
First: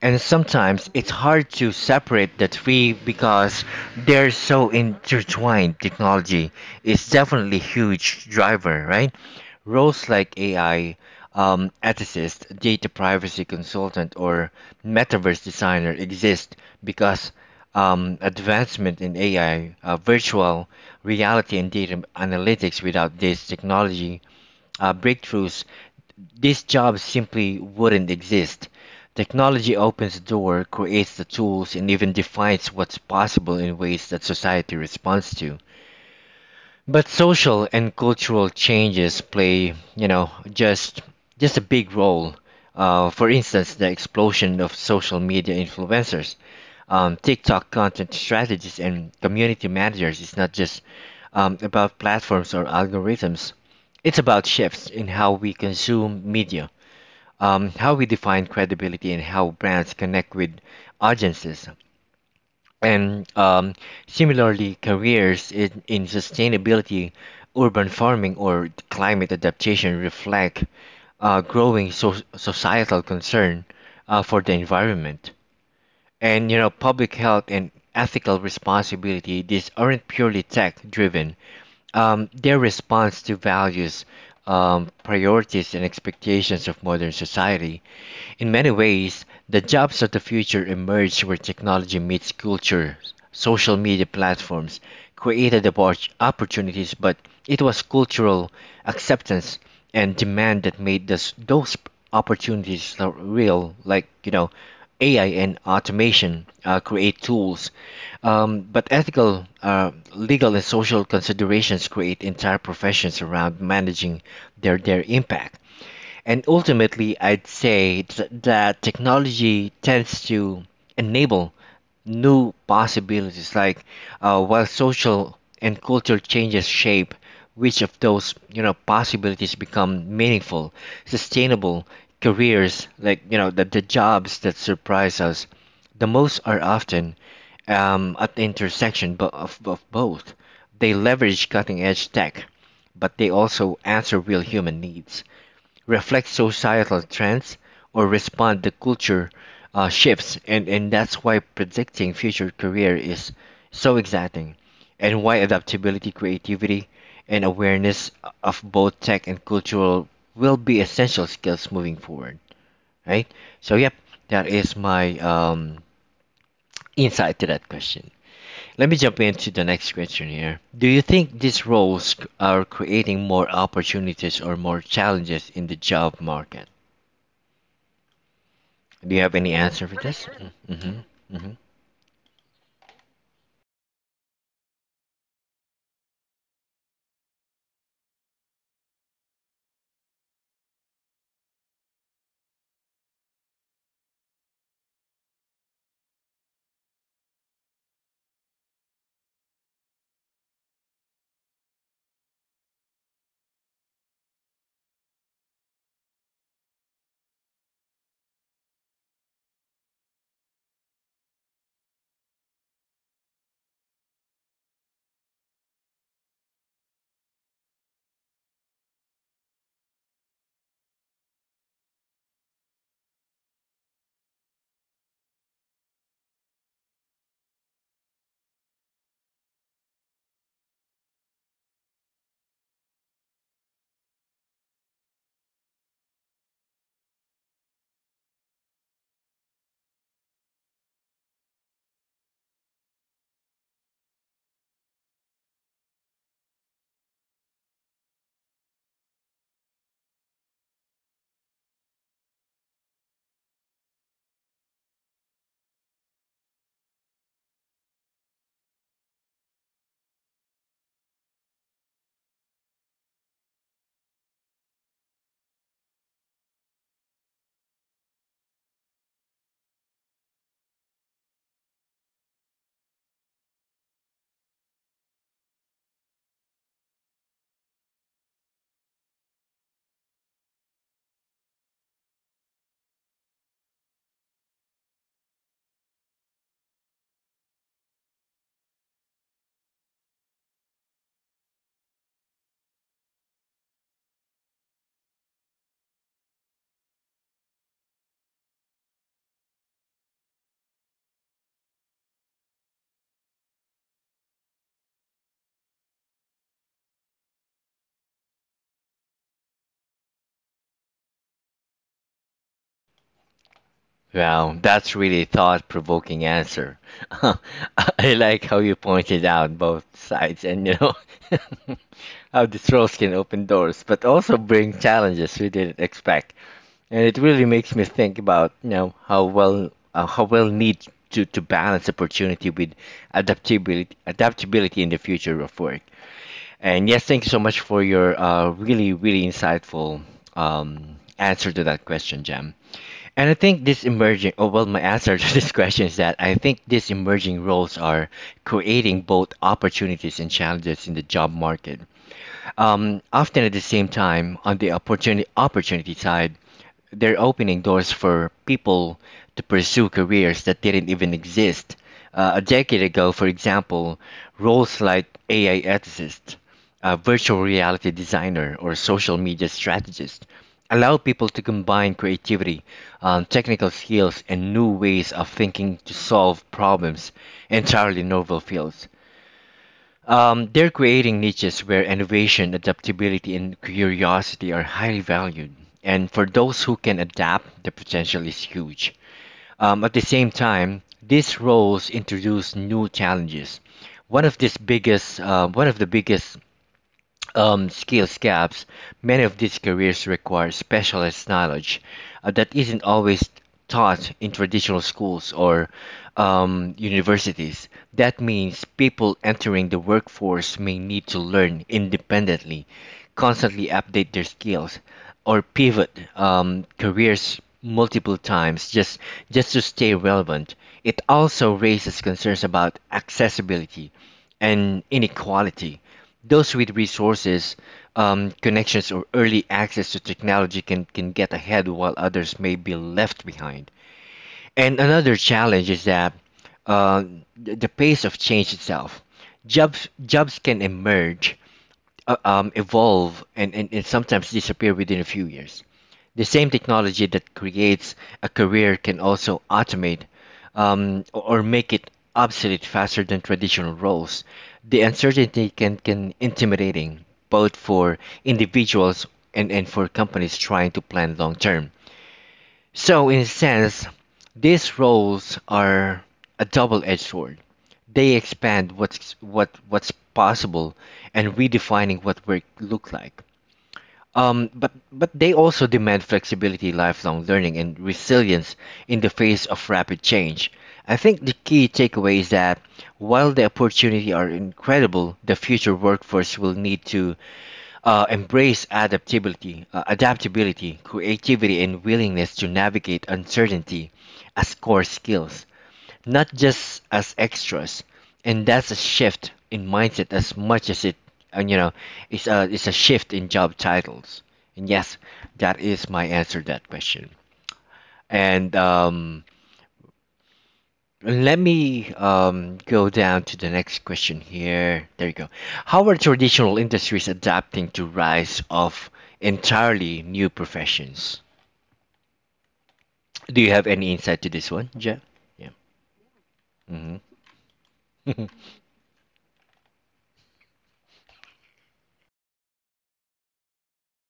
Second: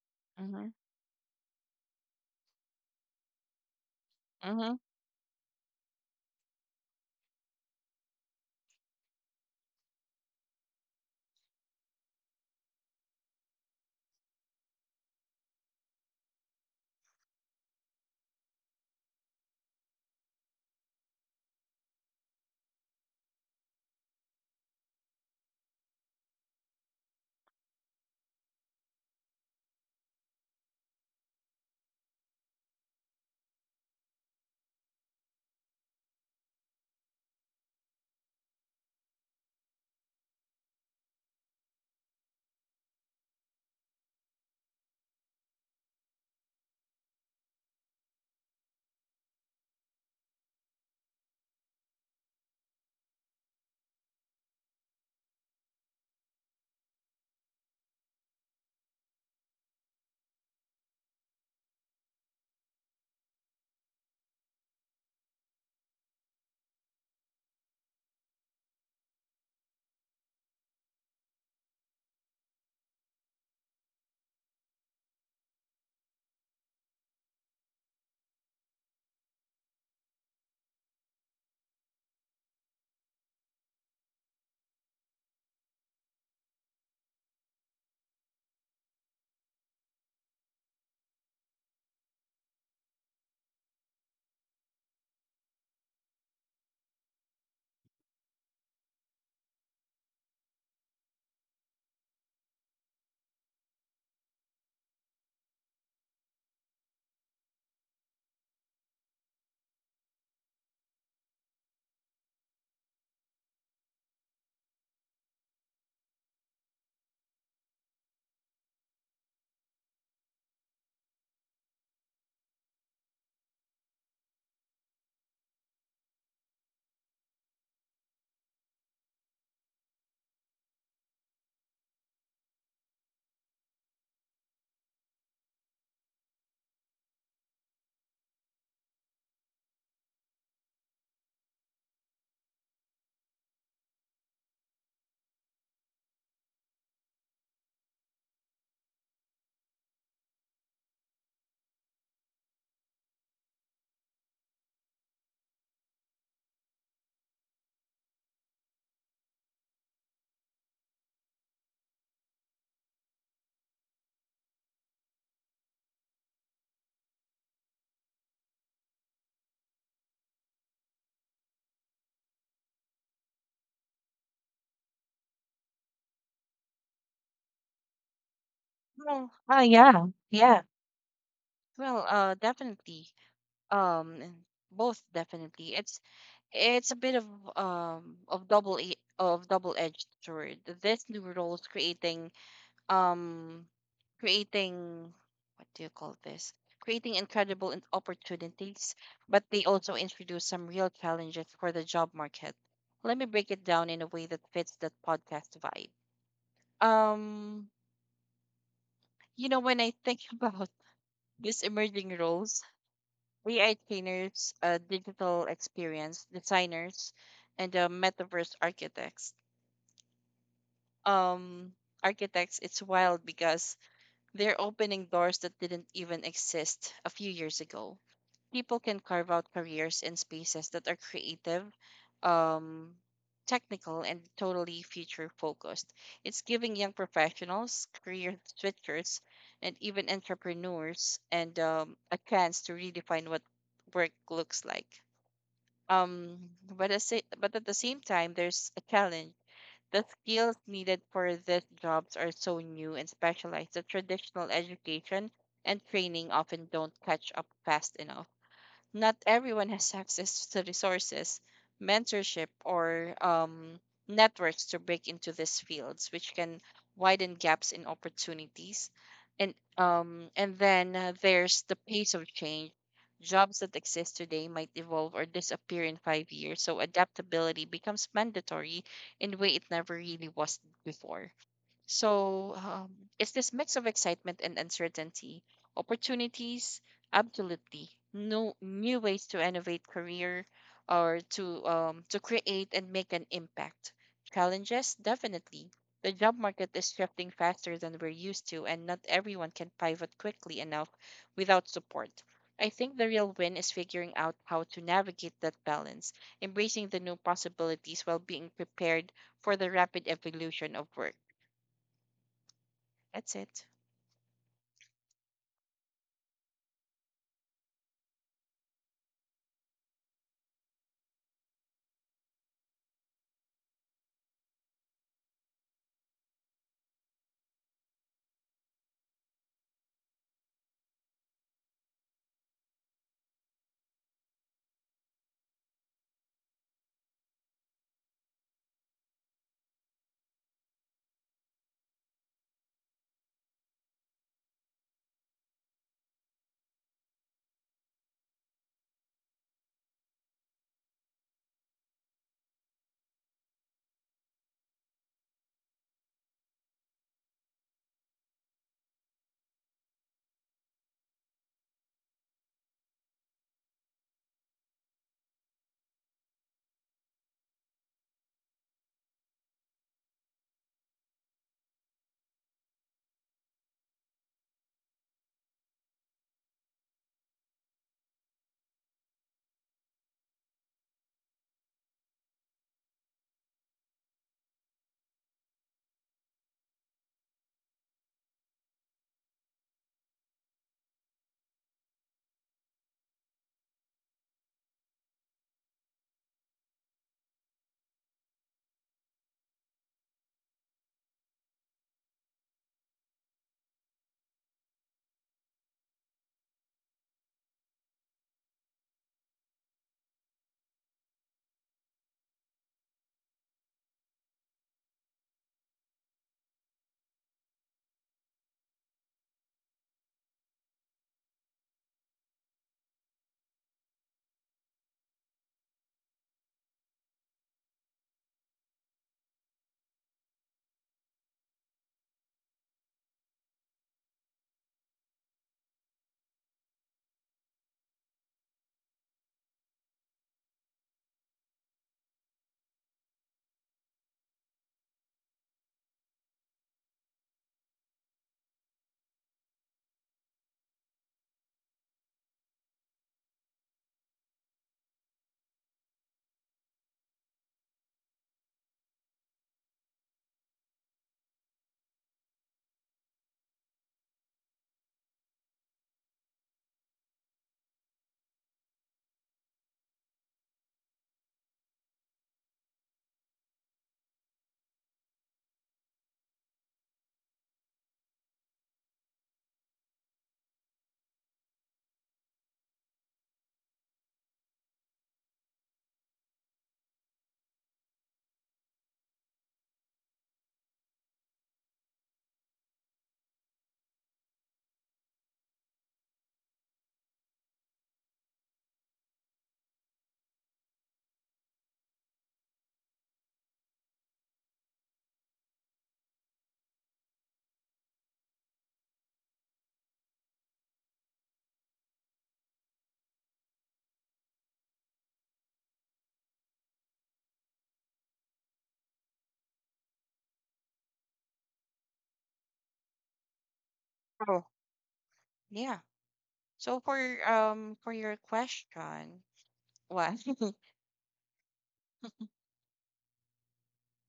Speaker 1: And
Speaker 2: Mm-hmm.
Speaker 1: sometimes it's hard to separate the three because they're so
Speaker 2: Mm-hmm.
Speaker 1: intertwined. Technology is definitely huge driver, right? Roles like AI ethicist, data privacy consultant, or metaverse designer exist because advancement in AI, virtual reality, and data analytics. Without these technology breakthroughs, these jobs simply wouldn't exist. Technology opens the door, creates the tools, and even defines what's possible in ways that society responds to. But social and cultural changes play, you know, just a big role. For instance, the explosion of social media influencers, TikTok content strategists, and community managers is not just about platforms or algorithms. It's about shifts in how we consume media, how we define credibility, and how brands connect with audiences. And Similarly, careers in sustainability, urban farming, or climate adaptation reflect growing societal concern for the environment. And you know, public health and ethical responsibility, these aren't purely tech driven. They're response to values, priorities, and expectations of modern society. In many ways, the jobs of the future emerge where technology meets culture. Social media platforms created opportunities, but it was cultural acceptance and demand that made this, those opportunities real. Like, you know, AI and automation create tools, but ethical, legal, and social considerations create entire professions around managing their impact. And ultimately, I'd say that technology tends to enable new possibilities, like, while social and cultural changes shape which of those you know possibilities become meaningful, sustainable careers, like you know the jobs that surprise us the most are often at the intersection of both. They leverage cutting edge tech, but they also answer real human needs, reflect societal trends, or respond to culture shifts. And that's why predicting future career is so exciting, and why adaptability, creativity, and awareness of both tech and cultural will be essential skills moving forward. Right? So, yep, that is my insight to that question. Let me jump into the next question here. Do you think these roles are creating more opportunities or more challenges in the job market? Do you
Speaker 2: Well,
Speaker 1: have any answer for
Speaker 2: yeah.
Speaker 1: this?
Speaker 2: Yeah.
Speaker 1: Mm-hmm.
Speaker 2: Well, definitely. Um, Both definitely. It's a bit of of double-edged sword. This new roles creating um creating what do you call this? Creating incredible opportunities, but they also introduce some real challenges for the job market. Let me break it down in a way that fits that podcast vibe. Um, when I think about these emerging roles, AI trainers, digital experience designers, and metaverse architects. Um, it's wild because they're opening doors that didn't even exist a few years ago. People can carve out careers in spaces that are creative, um, technical, and totally future focused. It's giving young professionals, career switchers, and even entrepreneurs and a chance to redefine what work looks like. But at the same time, there's a challenge. The skills needed for these jobs are so new and specialized that traditional education and training often don't catch up fast enough. Not everyone has access to resources, mentorship, or networks to break into these fields, which can widen gaps in opportunities. And then there's the pace of change. Jobs that exist today might evolve or disappear in 5 years, so adaptability becomes mandatory in a way it never really was before. So um, it's this mix of excitement and uncertainty, opportunities, absolutely no new ways to innovate career or to create and make an impact. Challenges, definitely. The job market is shifting faster than we're used to, and not everyone can pivot quickly enough without support. I think the real win is figuring out how to navigate that balance, embracing the new possibilities while being prepared for the rapid evolution of work. That's it.
Speaker 1: Wow, that's really a thought-provoking answer. I like how you pointed out both sides, and you know how these roles can open doors, but also bring challenges we didn't expect. And it really makes me think about you know how well need to balance opportunity with adaptability in the future of work. And yes, thank you so much for your really, really insightful answer to that question, Jam. And I think this emerging, oh, well, my answer to this question is that I think these emerging roles are creating both opportunities and challenges in the job market. Often at the same time, on the opportunity side, they're opening doors for people to pursue careers that didn't even exist. A decade ago, for example, roles like AI ethicist, a virtual reality designer, or social media strategist allow people to combine creativity, technical skills, and new ways of thinking to solve problems entirely novel fields. They're creating niches where innovation, adaptability, and curiosity are highly valued. And for those who can adapt, the potential is huge. At the same time, these roles introduce new challenges. One of the biggest skills gaps, many of these careers require specialist knowledge that isn't always taught in traditional schools or universities. That means people entering the workforce may need to learn independently, constantly update their skills, or pivot careers multiple times just to stay relevant. It also raises concerns about accessibility and inequality. Those with resources, connections, or early access to technology can get ahead while others may be left behind. And another challenge is that uh, the pace of change itself. Jobs can emerge, evolve, and sometimes disappear within a few years. The same technology that creates a career can also automate or make it obsolete faster than traditional roles. The uncertainty can intimidating both for individuals, and for companies trying to plan long term. So in a sense, these roles are a double-edged sword. They expand what's possible and redefining what work look like. But they also demand flexibility, lifelong learning, and resilience in the face of rapid change. I think the key takeaway is that while the opportunity are incredible, the future workforce will need to adaptability, creativity, and willingness to navigate uncertainty as core skills, not just as extras. And that's a shift in mindset as much as it, and you know, it's a shift in job titles. And yes, that is my answer to that question. And Let me go down to the next question here. There you go. How are traditional industries adapting to rise of entirely new professions? Do you have any insight to
Speaker 2: Oh,
Speaker 1: this one, Jeff? Yeah.
Speaker 2: yeah. So for
Speaker 1: Hmm.
Speaker 2: um for your question, well,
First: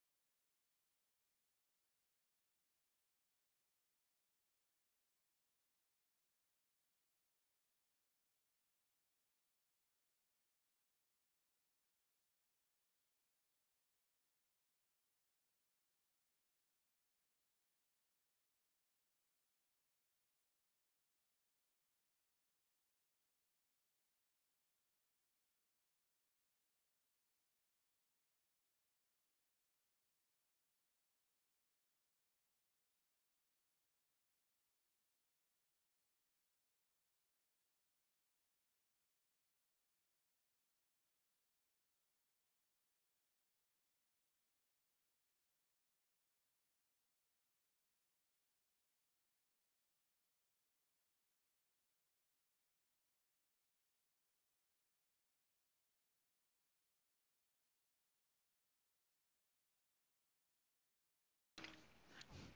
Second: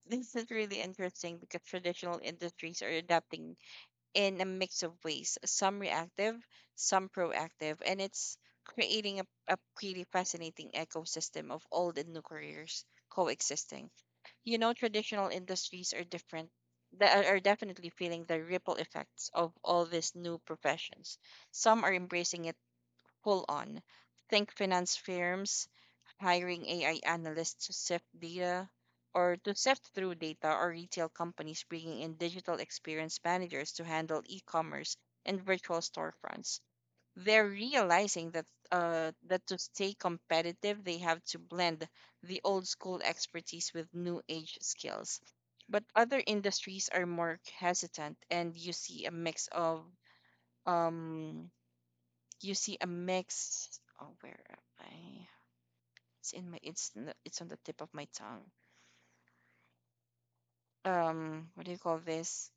Speaker 2: this is really interesting because traditional industries are adapting in a mix of ways, some reactive, some proactive, and it's creating a pretty fascinating ecosystem of old and new careers coexisting. You know, traditional industries are different. That are definitely feeling the ripple effects of all these new professions. Some are embracing it full on. Think finance firms hiring AI analysts to sift data, or to sift through data, or retail companies bringing in digital experience managers to handle e-commerce and virtual storefronts. They're realizing that to stay competitive, they have to blend the old school expertise with new age skills. But other industries are more hesitant, and you see a mix of um, you see a mix. Oh, where am I? It's in my. It's in the, it's on the tip of my tongue. What do you call this?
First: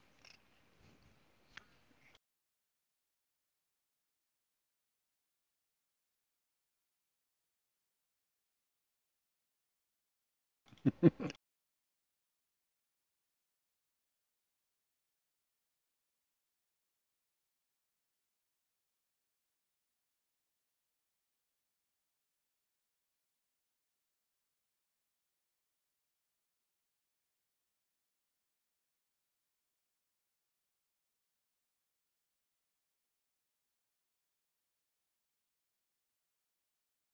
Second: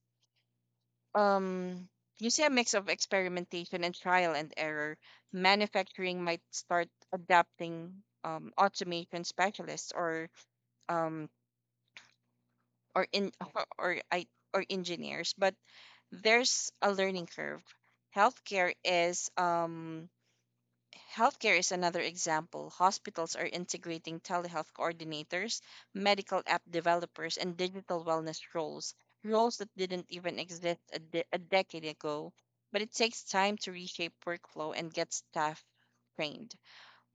Speaker 2: Um, you see a mix of experimentation and trial and error. Manufacturing might start adapting automation specialists um or in or I or engineers, but there's a learning curve. Healthcare is um Healthcare is another example. Hospitals are integrating telehealth coordinators, medical app developers, and digital wellness roles, that didn't even exist a decade ago. But it takes time to reshape workflow and get staff trained.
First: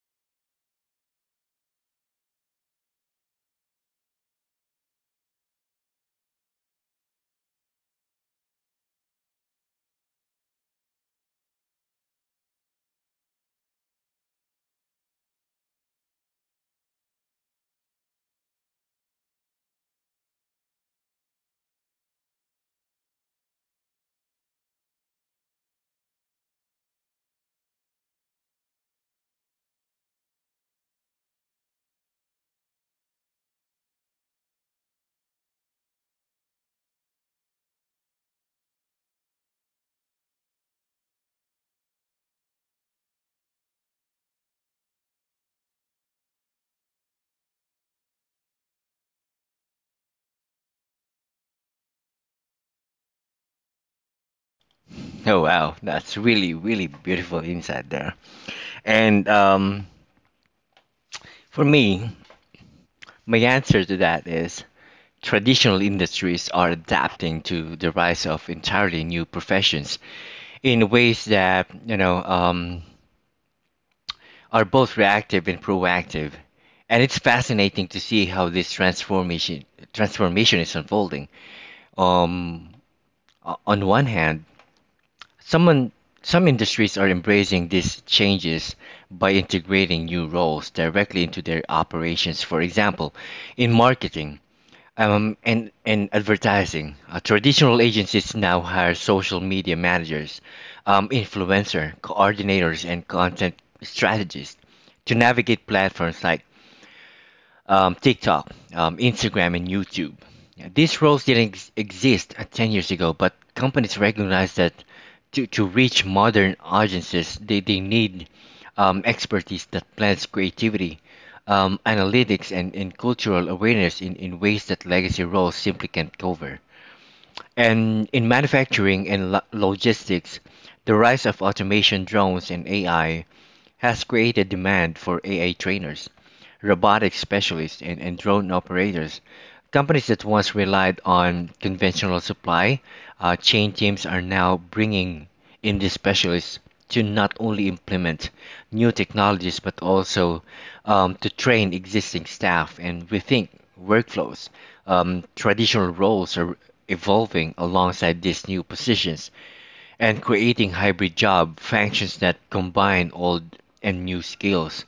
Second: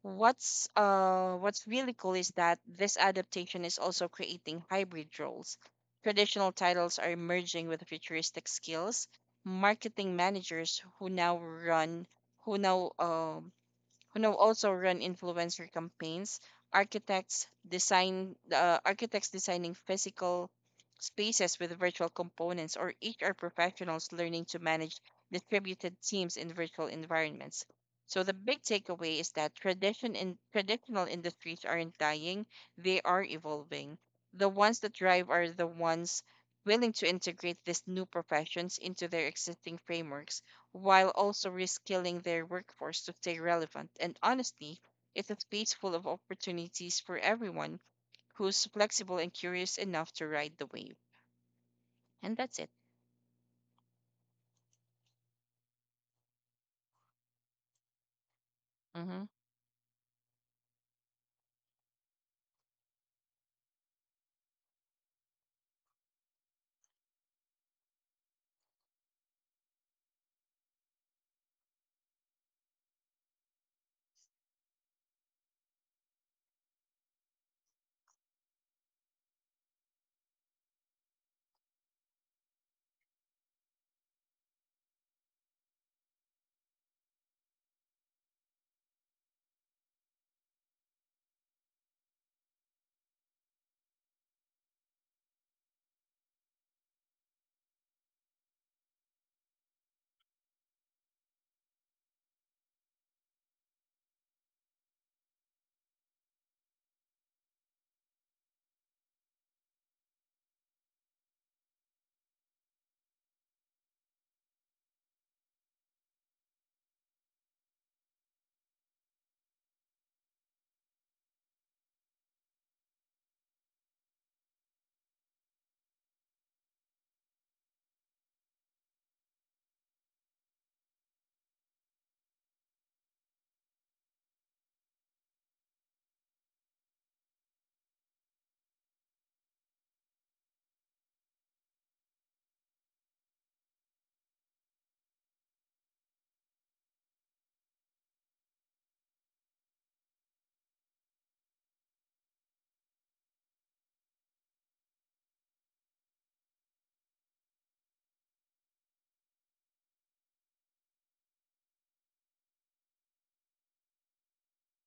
Speaker 2: What's really cool is that this adaptation is also creating hybrid roles. Traditional titles are merging with futuristic skills. Marketing managers who now um who now also run influencer campaigns, architects designing physical spaces with virtual components, or HR professionals learning to manage distributed teams in virtual environments. So the big takeaway is that traditional industries aren't dying; they are evolving. The ones that drive are the ones willing to integrate these new professions into their existing frameworks while also reskilling their workforce to stay relevant. And honestly, it is space full of opportunities for everyone who's flexible and curious enough to ride the wave. And that's it.
Speaker 1: Oh wow, that's really really beautiful insight there.
Speaker 2: Mm-hmm.
Speaker 1: And For me, my answer to that is traditional industries are adapting to the rise of entirely new professions in ways that are both reactive and proactive. And it's fascinating to see how this transformation is unfolding. Um, on one hand, Some, some industries are embracing these changes by integrating new roles directly into their operations. For example, in marketing, and advertising, traditional agencies now hire social media managers, influencer coordinators, and content strategists to navigate platforms like TikTok, Instagram, and YouTube. These roles didn't exist 10 years ago, but companies recognize that to reach modern audiences, they need expertise that blends creativity, analytics, and cultural awareness in ways that legacy roles simply can't cover. And in manufacturing and logistics, the rise of automation, drones, and AI has created demand for AI trainers, robotic specialists, and drone operators. Companies that once relied on conventional supply chain teams are now bringing in these specialists to not only implement new technologies but also, to train existing staff and rethink workflows. Traditional roles are evolving alongside these new positions and creating hybrid job functions that combine old and new skills.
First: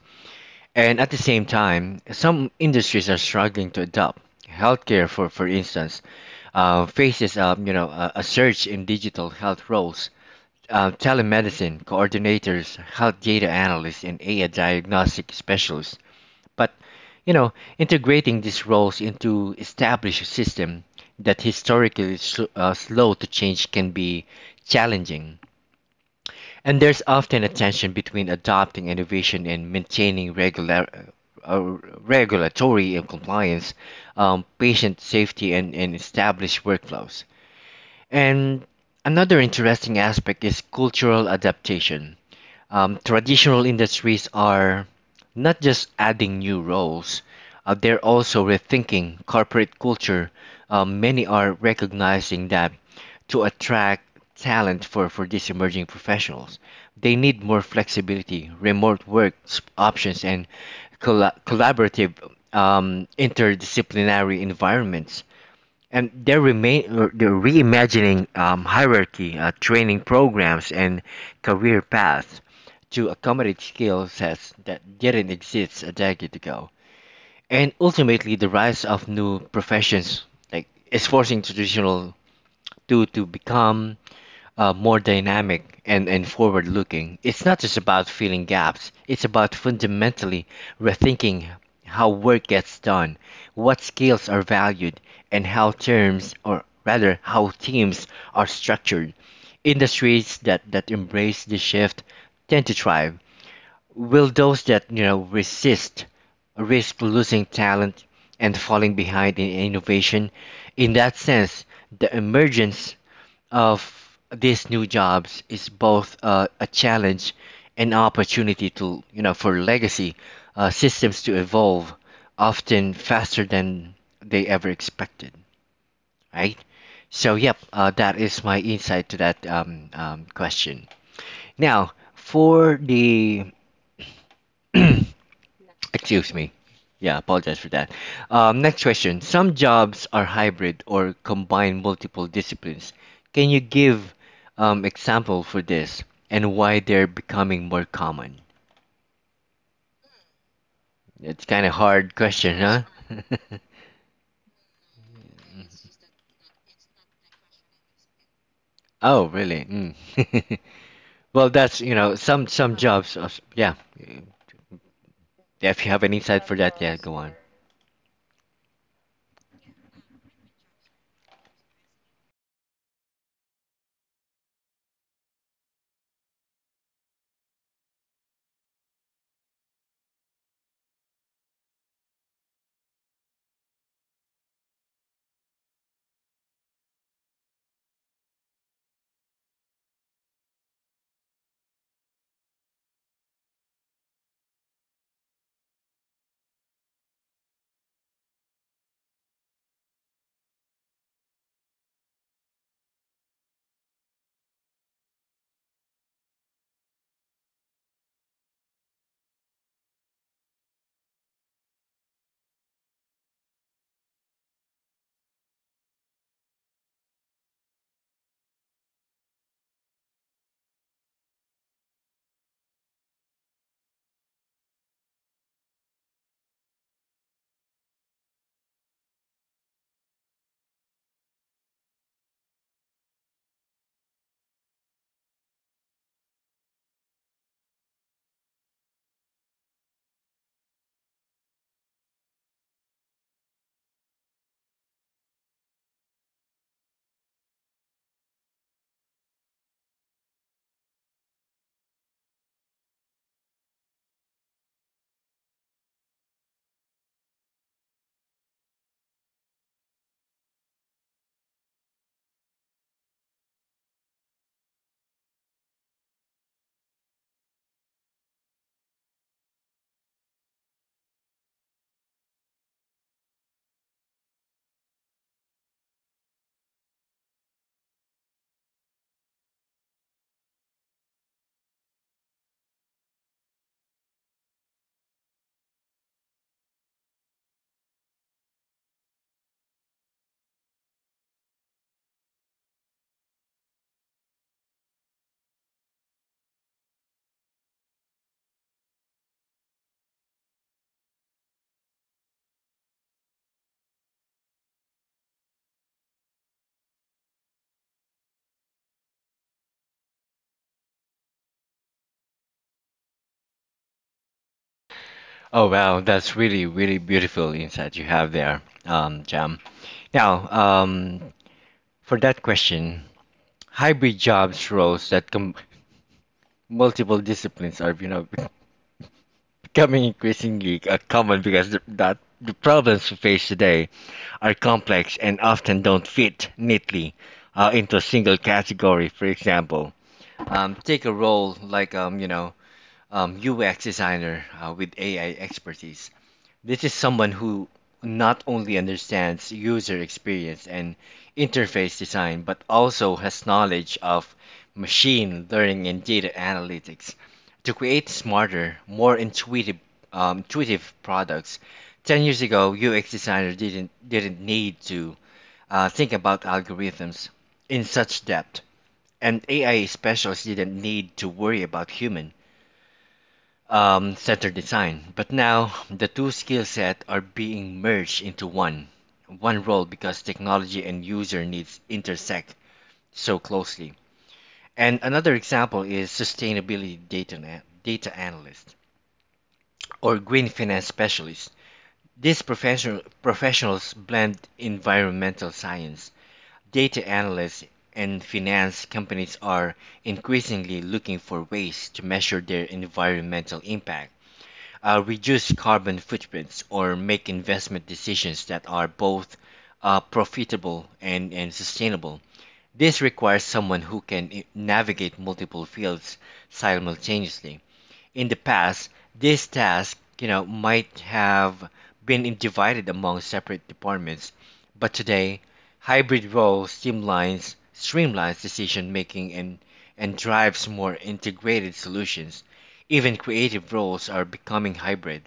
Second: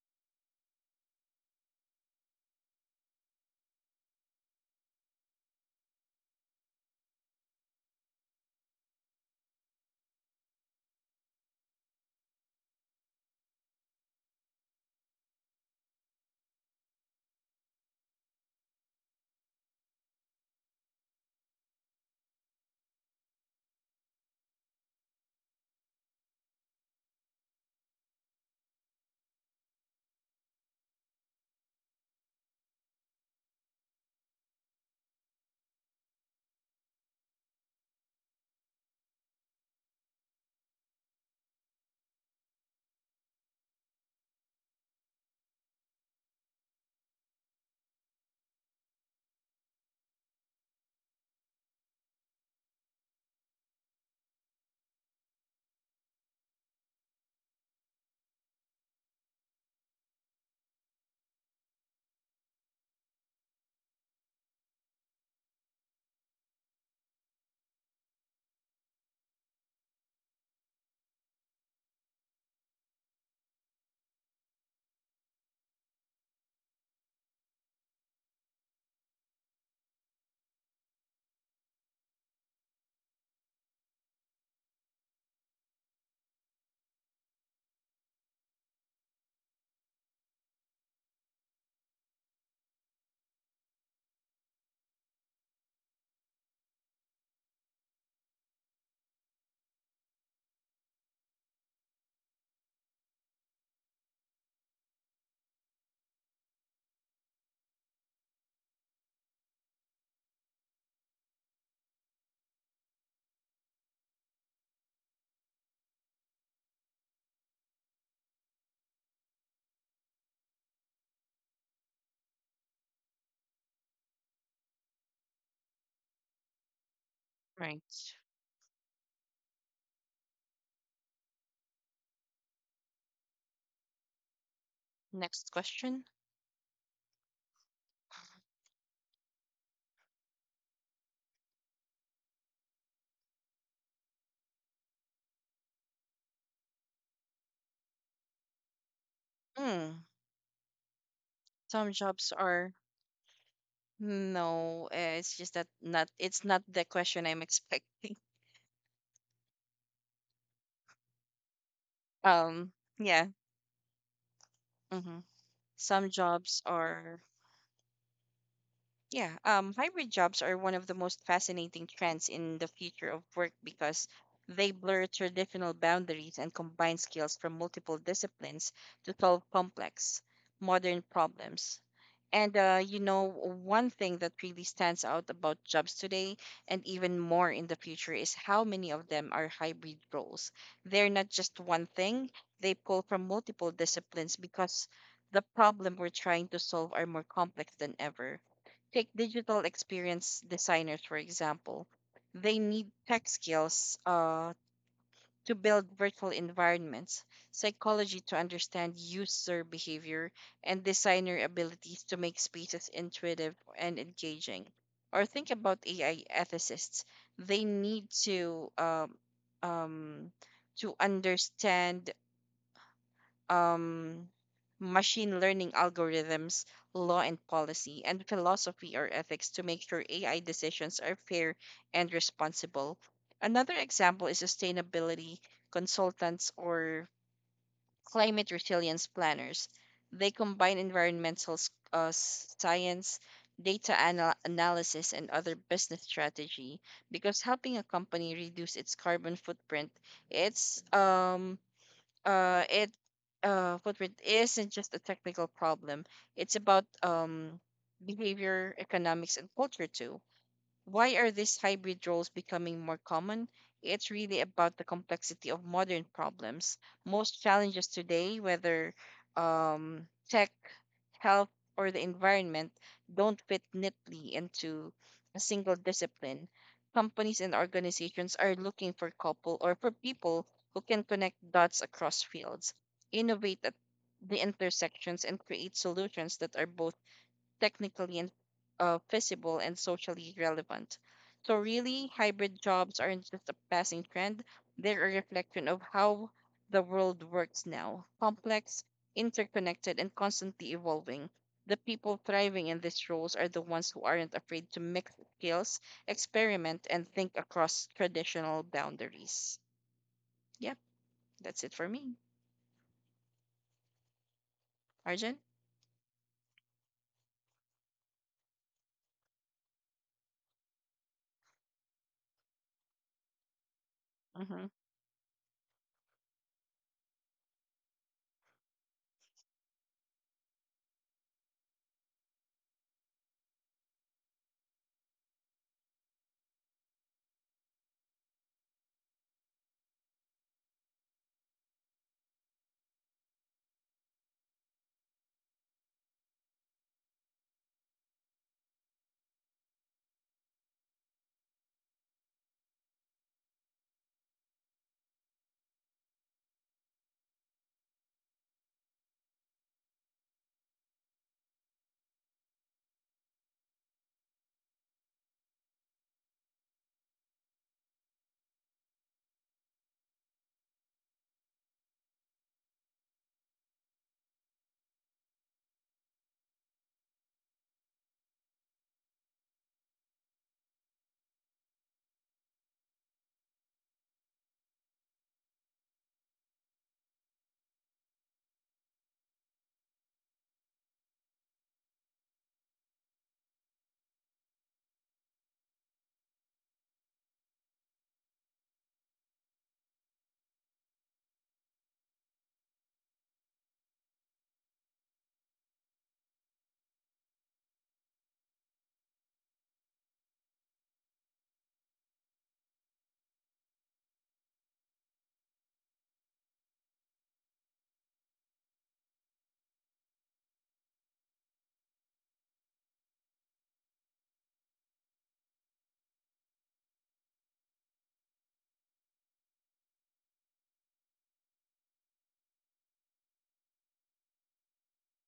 Speaker 1: And at the same time, some industries are struggling to adopt. Healthcare, for instance, faces, you know, a surge in digital health roles. Telemedicine coordinators, health data analysts, and AI diagnostic specialists. But you know, integrating these roles into established system that historically slow to change can be challenging. And there's often a tension between adopting innovation and maintaining uh, regulatory and compliance, patient safety, and established workflows. And another interesting aspect is cultural adaptation. Traditional industries are not just adding new roles, they're also rethinking corporate culture. Many are recognizing that to attract talent for these emerging professionals, they need more flexibility, remote work options, and collaborative, interdisciplinary environments. And they're remain they're reimagining, hierarchy, training programs, and career paths to accommodate skill sets that didn't exist a decade ago. And ultimately, the rise of new professions like is forcing traditional to become more dynamic and forward looking. It's not just about filling gaps, it's about fundamentally rethinking how work gets done, what skills are valued, and how teams are structured. Industries that, that embrace this shift tend to thrive. Will those that you know resist risk losing talent and falling behind in innovation. In that sense, the emergence of these new jobs is both a challenge and opportunity to you know for legacy systems to evolve often faster than they ever expected, right? So yep,
Speaker 2: Right.
Speaker 1: that is my insight to that question. Now for the
Speaker 2: Next question.
Speaker 1: Excuse me. Yeah, apologize for that. Next question. Some jobs are hybrid or combine multiple disciplines. Can you give example for this and why they're becoming more common?
Speaker 2: Mm,
Speaker 1: It's kind of
Speaker 2: some
Speaker 1: hard
Speaker 2: jobs
Speaker 1: question,
Speaker 2: are
Speaker 1: huh?
Speaker 2: no. It's just that not. It's not the question I'm expecting.
Speaker 1: Oh, really? Mm. Well, that's, you know, some
Speaker 2: Um.
Speaker 1: some jobs.
Speaker 2: Yeah.
Speaker 1: Yeah.
Speaker 2: Mm-hmm.
Speaker 1: If you have
Speaker 2: Some
Speaker 1: an insight for
Speaker 2: jobs
Speaker 1: that, yeah, go
Speaker 2: are
Speaker 1: on.
Speaker 2: Yeah, hybrid jobs are one of the most fascinating trends in the future of work because they blur traditional boundaries and combine skills from multiple disciplines to solve complex, modern problems. And You know, one thing that really stands out about jobs today, and even more in the future, is how many of them are hybrid roles. They're not just one thing, they pull from multiple disciplines because the problem we're trying to solve are more complex than ever. Take digital experience designers, for example. They need tech skills to build virtual environments, psychology to understand user behavior, and designer abilities to make spaces intuitive and engaging. Or think about AI ethicists. They need um, to understand um, machine learning algorithms, law and policy, and philosophy or ethics to make sure AI decisions are fair and responsible. Another example is sustainability consultants or climate resilience planners. They combine science, analysis, and other business strategy, because helping a company reduce its carbon footprint, it's it footprint isn't just a technical problem, it's about behavior economics and culture too. Why are these hybrid roles becoming more common? It's really about the complexity of modern problems. Most challenges today, whether tech, health, or the environment, don't fit neatly into a single discipline. Companies and organizations are looking for couple or for people who can connect dots across fields, innovate at the intersections, and create solutions that are both technically and feasible and socially relevant. So, really, hybrid jobs aren't just a passing trend, they're a reflection of how the world works now: complex, interconnected, and constantly evolving. The people thriving in these roles are the ones who aren't afraid to mix skills, experiment, and think across traditional boundaries. Yeah, that's it for me. Arjun?
Speaker 1: Oh, wow, that's really, really beautiful insight you have there, Jam. Now, for that question, hybrid
Speaker 2: Mm-hmm.
Speaker 1: jobs roles that multiple disciplines are you know becoming increasingly common because the problems we face today are complex and often don't fit neatly into a single category. For example, take a role like UX designer with AI expertise. This is someone who not only understands user experience and interface design, but also has knowledge of machine learning and data analytics to create smarter, more intuitive, intuitive products. 10 years ago, UX designers didn't need to think about algorithms in such depth, and AI specialists didn't need to worry about human, center design. But now the two skill sets are being merged into one role because technology and user needs intersect so closely. And another example is sustainability data analyst or green finance specialist. These professionals blend environmental science, data analysts, and finance. Companies are increasingly looking for ways to measure their environmental impact, reduce carbon footprints, or make investment decisions that are both profitable and sustainable. This requires someone who can navigate multiple fields simultaneously. In the past, this task, you know, might have been divided among separate departments, but today, hybrid roles streamlines decision making and drives more integrated solutions. Even creative roles are becoming hybrid.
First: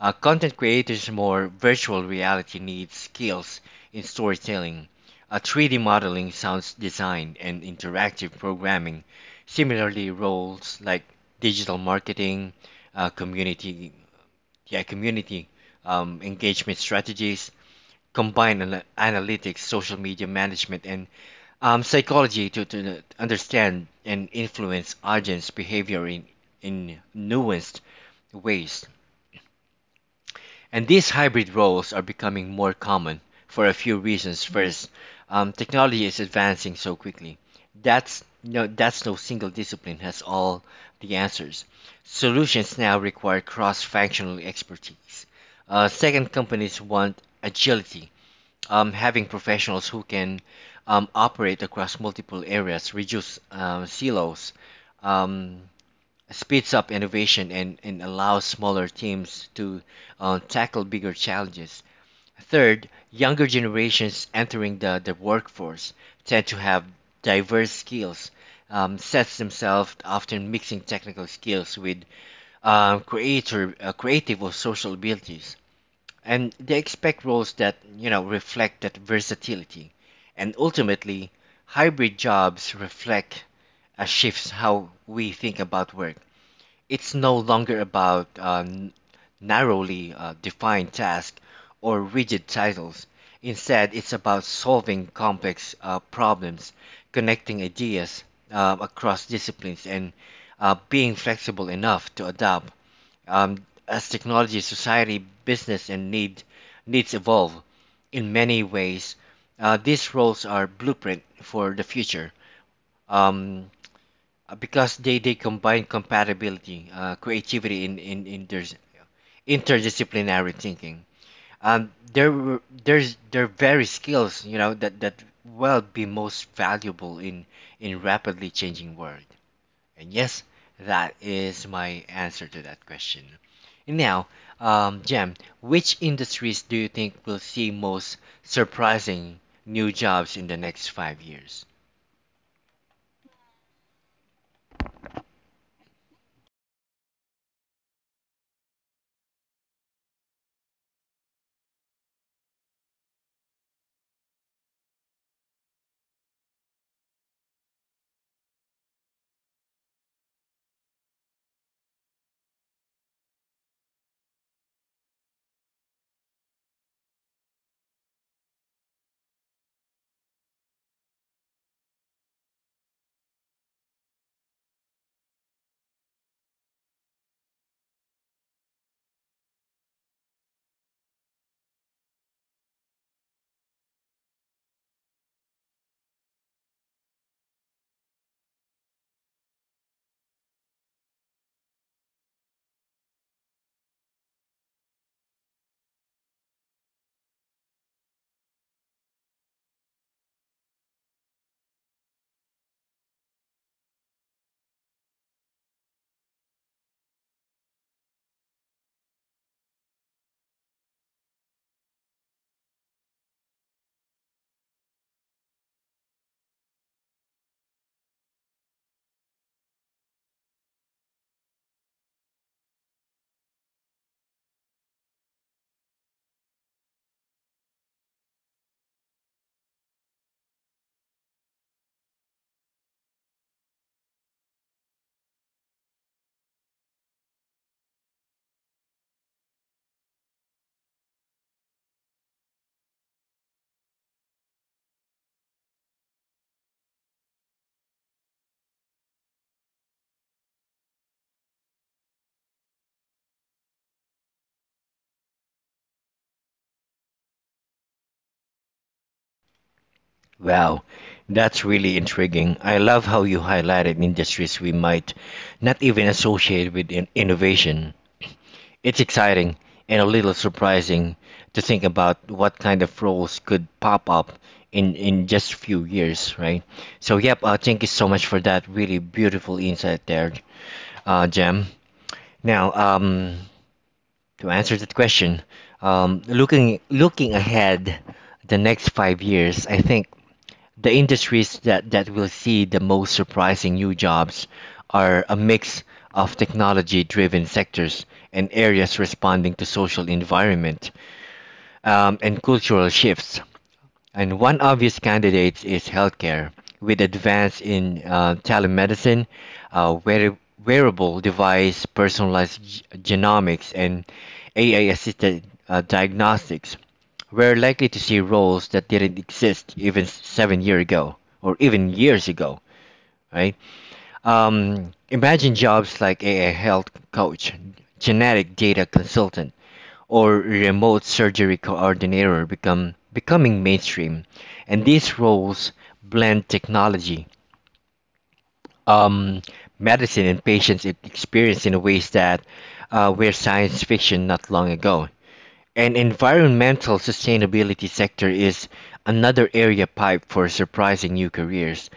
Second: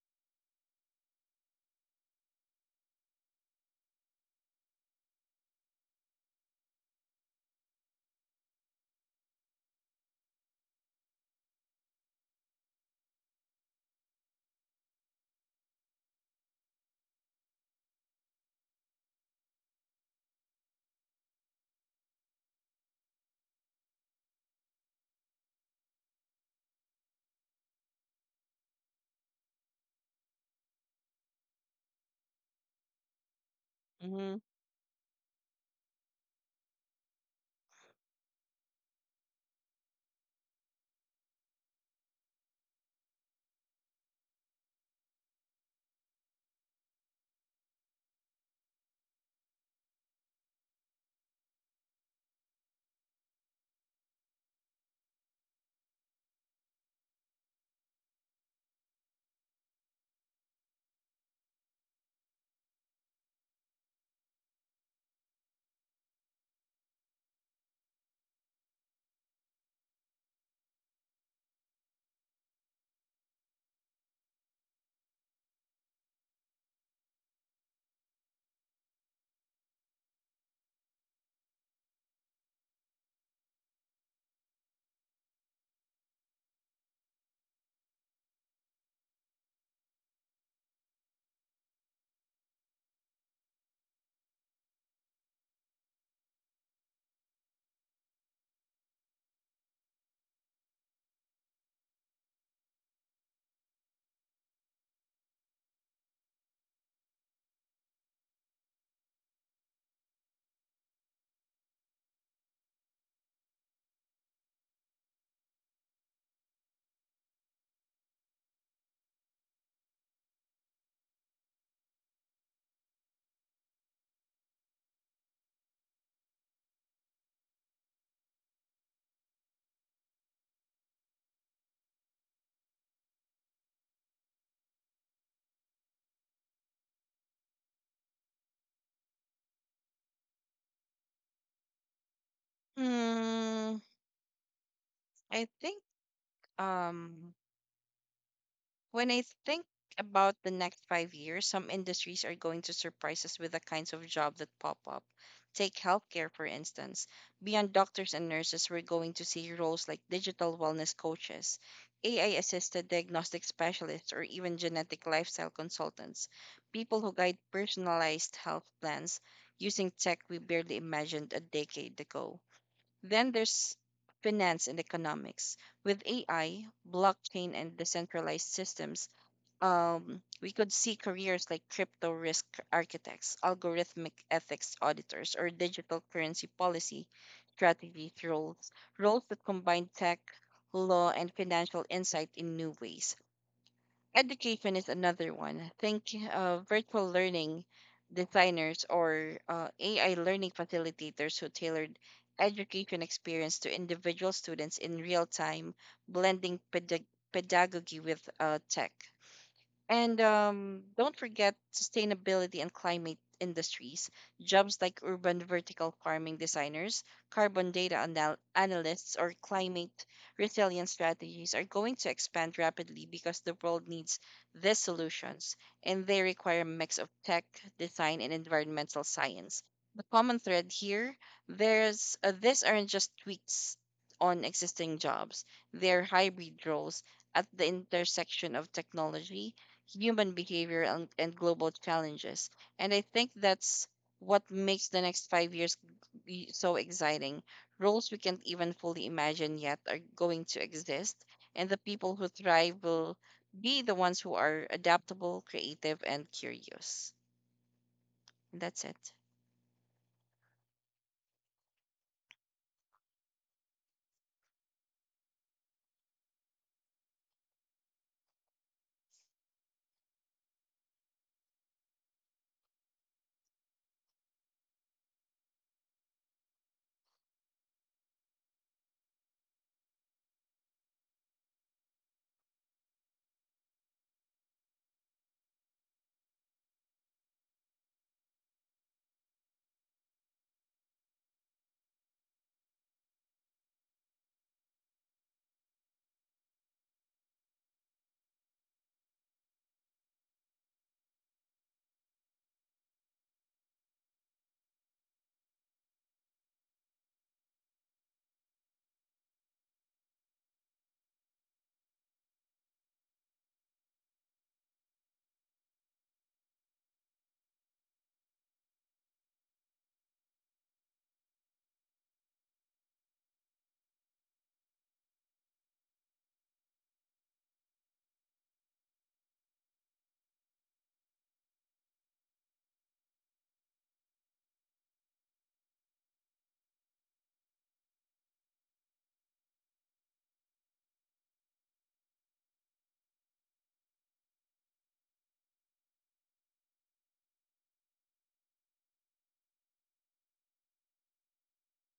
Speaker 1: Uh, content creators more virtual reality needs skills in storytelling, 3D modeling, sounds design, and interactive programming. Similarly, roles like digital marketing, uh, community, yeah, community, engagement strategies, combine analytics, social media management, and, psychology to understand and influence audience behavior in nuanced ways. And these hybrid roles are becoming more common for a few
Speaker 2: Mm-hmm.
Speaker 1: reasons. First, technology is advancing so quickly. That's no single discipline has all the answers. Solutions now require cross-functional expertise. Second, companies want agility. Having professionals who can, operate across multiple areas, reduce silos, um, speeds up innovation and allows smaller teams to tackle bigger challenges. Third, younger generations entering the workforce tend to have diverse skills, sets themselves often mixing technical skills with, creative or social abilities. And they expect roles that, you know, reflect that versatility. And ultimately, hybrid jobs reflect shifts how we think about work. It's no longer about, narrowly defined tasks or rigid titles. Instead, it's about solving complex problems, connecting ideas across disciplines, and being flexible enough to adapt as technology, society, business, and needs evolve. In many ways, these roles are blueprint for the future. Um, because they combine compatibility, creativity in their interdisciplinary thinking. Their w- there's Their very skills, you know, that that will be most valuable in rapidly changing world. And yes, that is my answer to that question. And now, Jem, which industries do you think will see most surprising new jobs in the next 5 years?
Speaker 2: Mm, I think um when I think about the next 5 years, some industries are going to surprise us with the kinds of jobs that pop up. Take healthcare, for instance. Beyond doctors and nurses, we're going to see roles like digital wellness coaches, AI assisted diagnostic specialists, or even genetic lifestyle consultants, people who guide personalized health plans using tech we barely imagined a decade ago. Then there's finance and economics. With AI, blockchain, and decentralized systems, we could see careers like crypto risk architects, algorithmic ethics auditors, or digital currency policy strategy roles, roles that combine tech, law, and financial insight in new ways. Education is another one. Think virtual learning designers or AI learning facilitators who tailored education experience to individual students in real time, blending pedagogy with tech. And Don't forget sustainability and climate industries, jobs like urban vertical farming designers, analysts, or climate resilience strategies are going to expand rapidly because the world needs these solutions, and they require a mix of tech, design, and environmental science. The common thread here, there's these aren't just tweaks on existing jobs; they're hybrid roles at the intersection of technology, human behavior, and global challenges. And I think that's what makes the next 5 years be so exciting. Roles we can't even fully imagine yet are going to exist, and the people who thrive will be the ones who are adaptable, creative, and curious. And that's it.
Speaker 1: Wow, that's really intriguing. I love how you highlighted industries we might not even associate with innovation. It's exciting and a little surprising to think about what kind of roles could pop up in just a few years, right? So, yep, thank you so much for that really beautiful insight there, Jem. Now, to answer that question, looking ahead the next 5 years, I think the industries that, that will see the most surprising new jobs are a mix of technology driven sectors and areas responding to social environment, and cultural shifts. And one obvious candidate is healthcare, with advance in, telemedicine, uh, wear- wearable device, personalized genomics, and AI assisted diagnostics. We're likely to see roles that didn't exist even 7 years ago or even years ago, right? Imagine jobs like a health coach, genetic data consultant, or remote surgery coordinator become becoming mainstream, and these roles blend technology, um, medicine, and patients' experience in ways that were science fiction not long ago. And environmental sustainability sector is another area pipe for surprising new careers.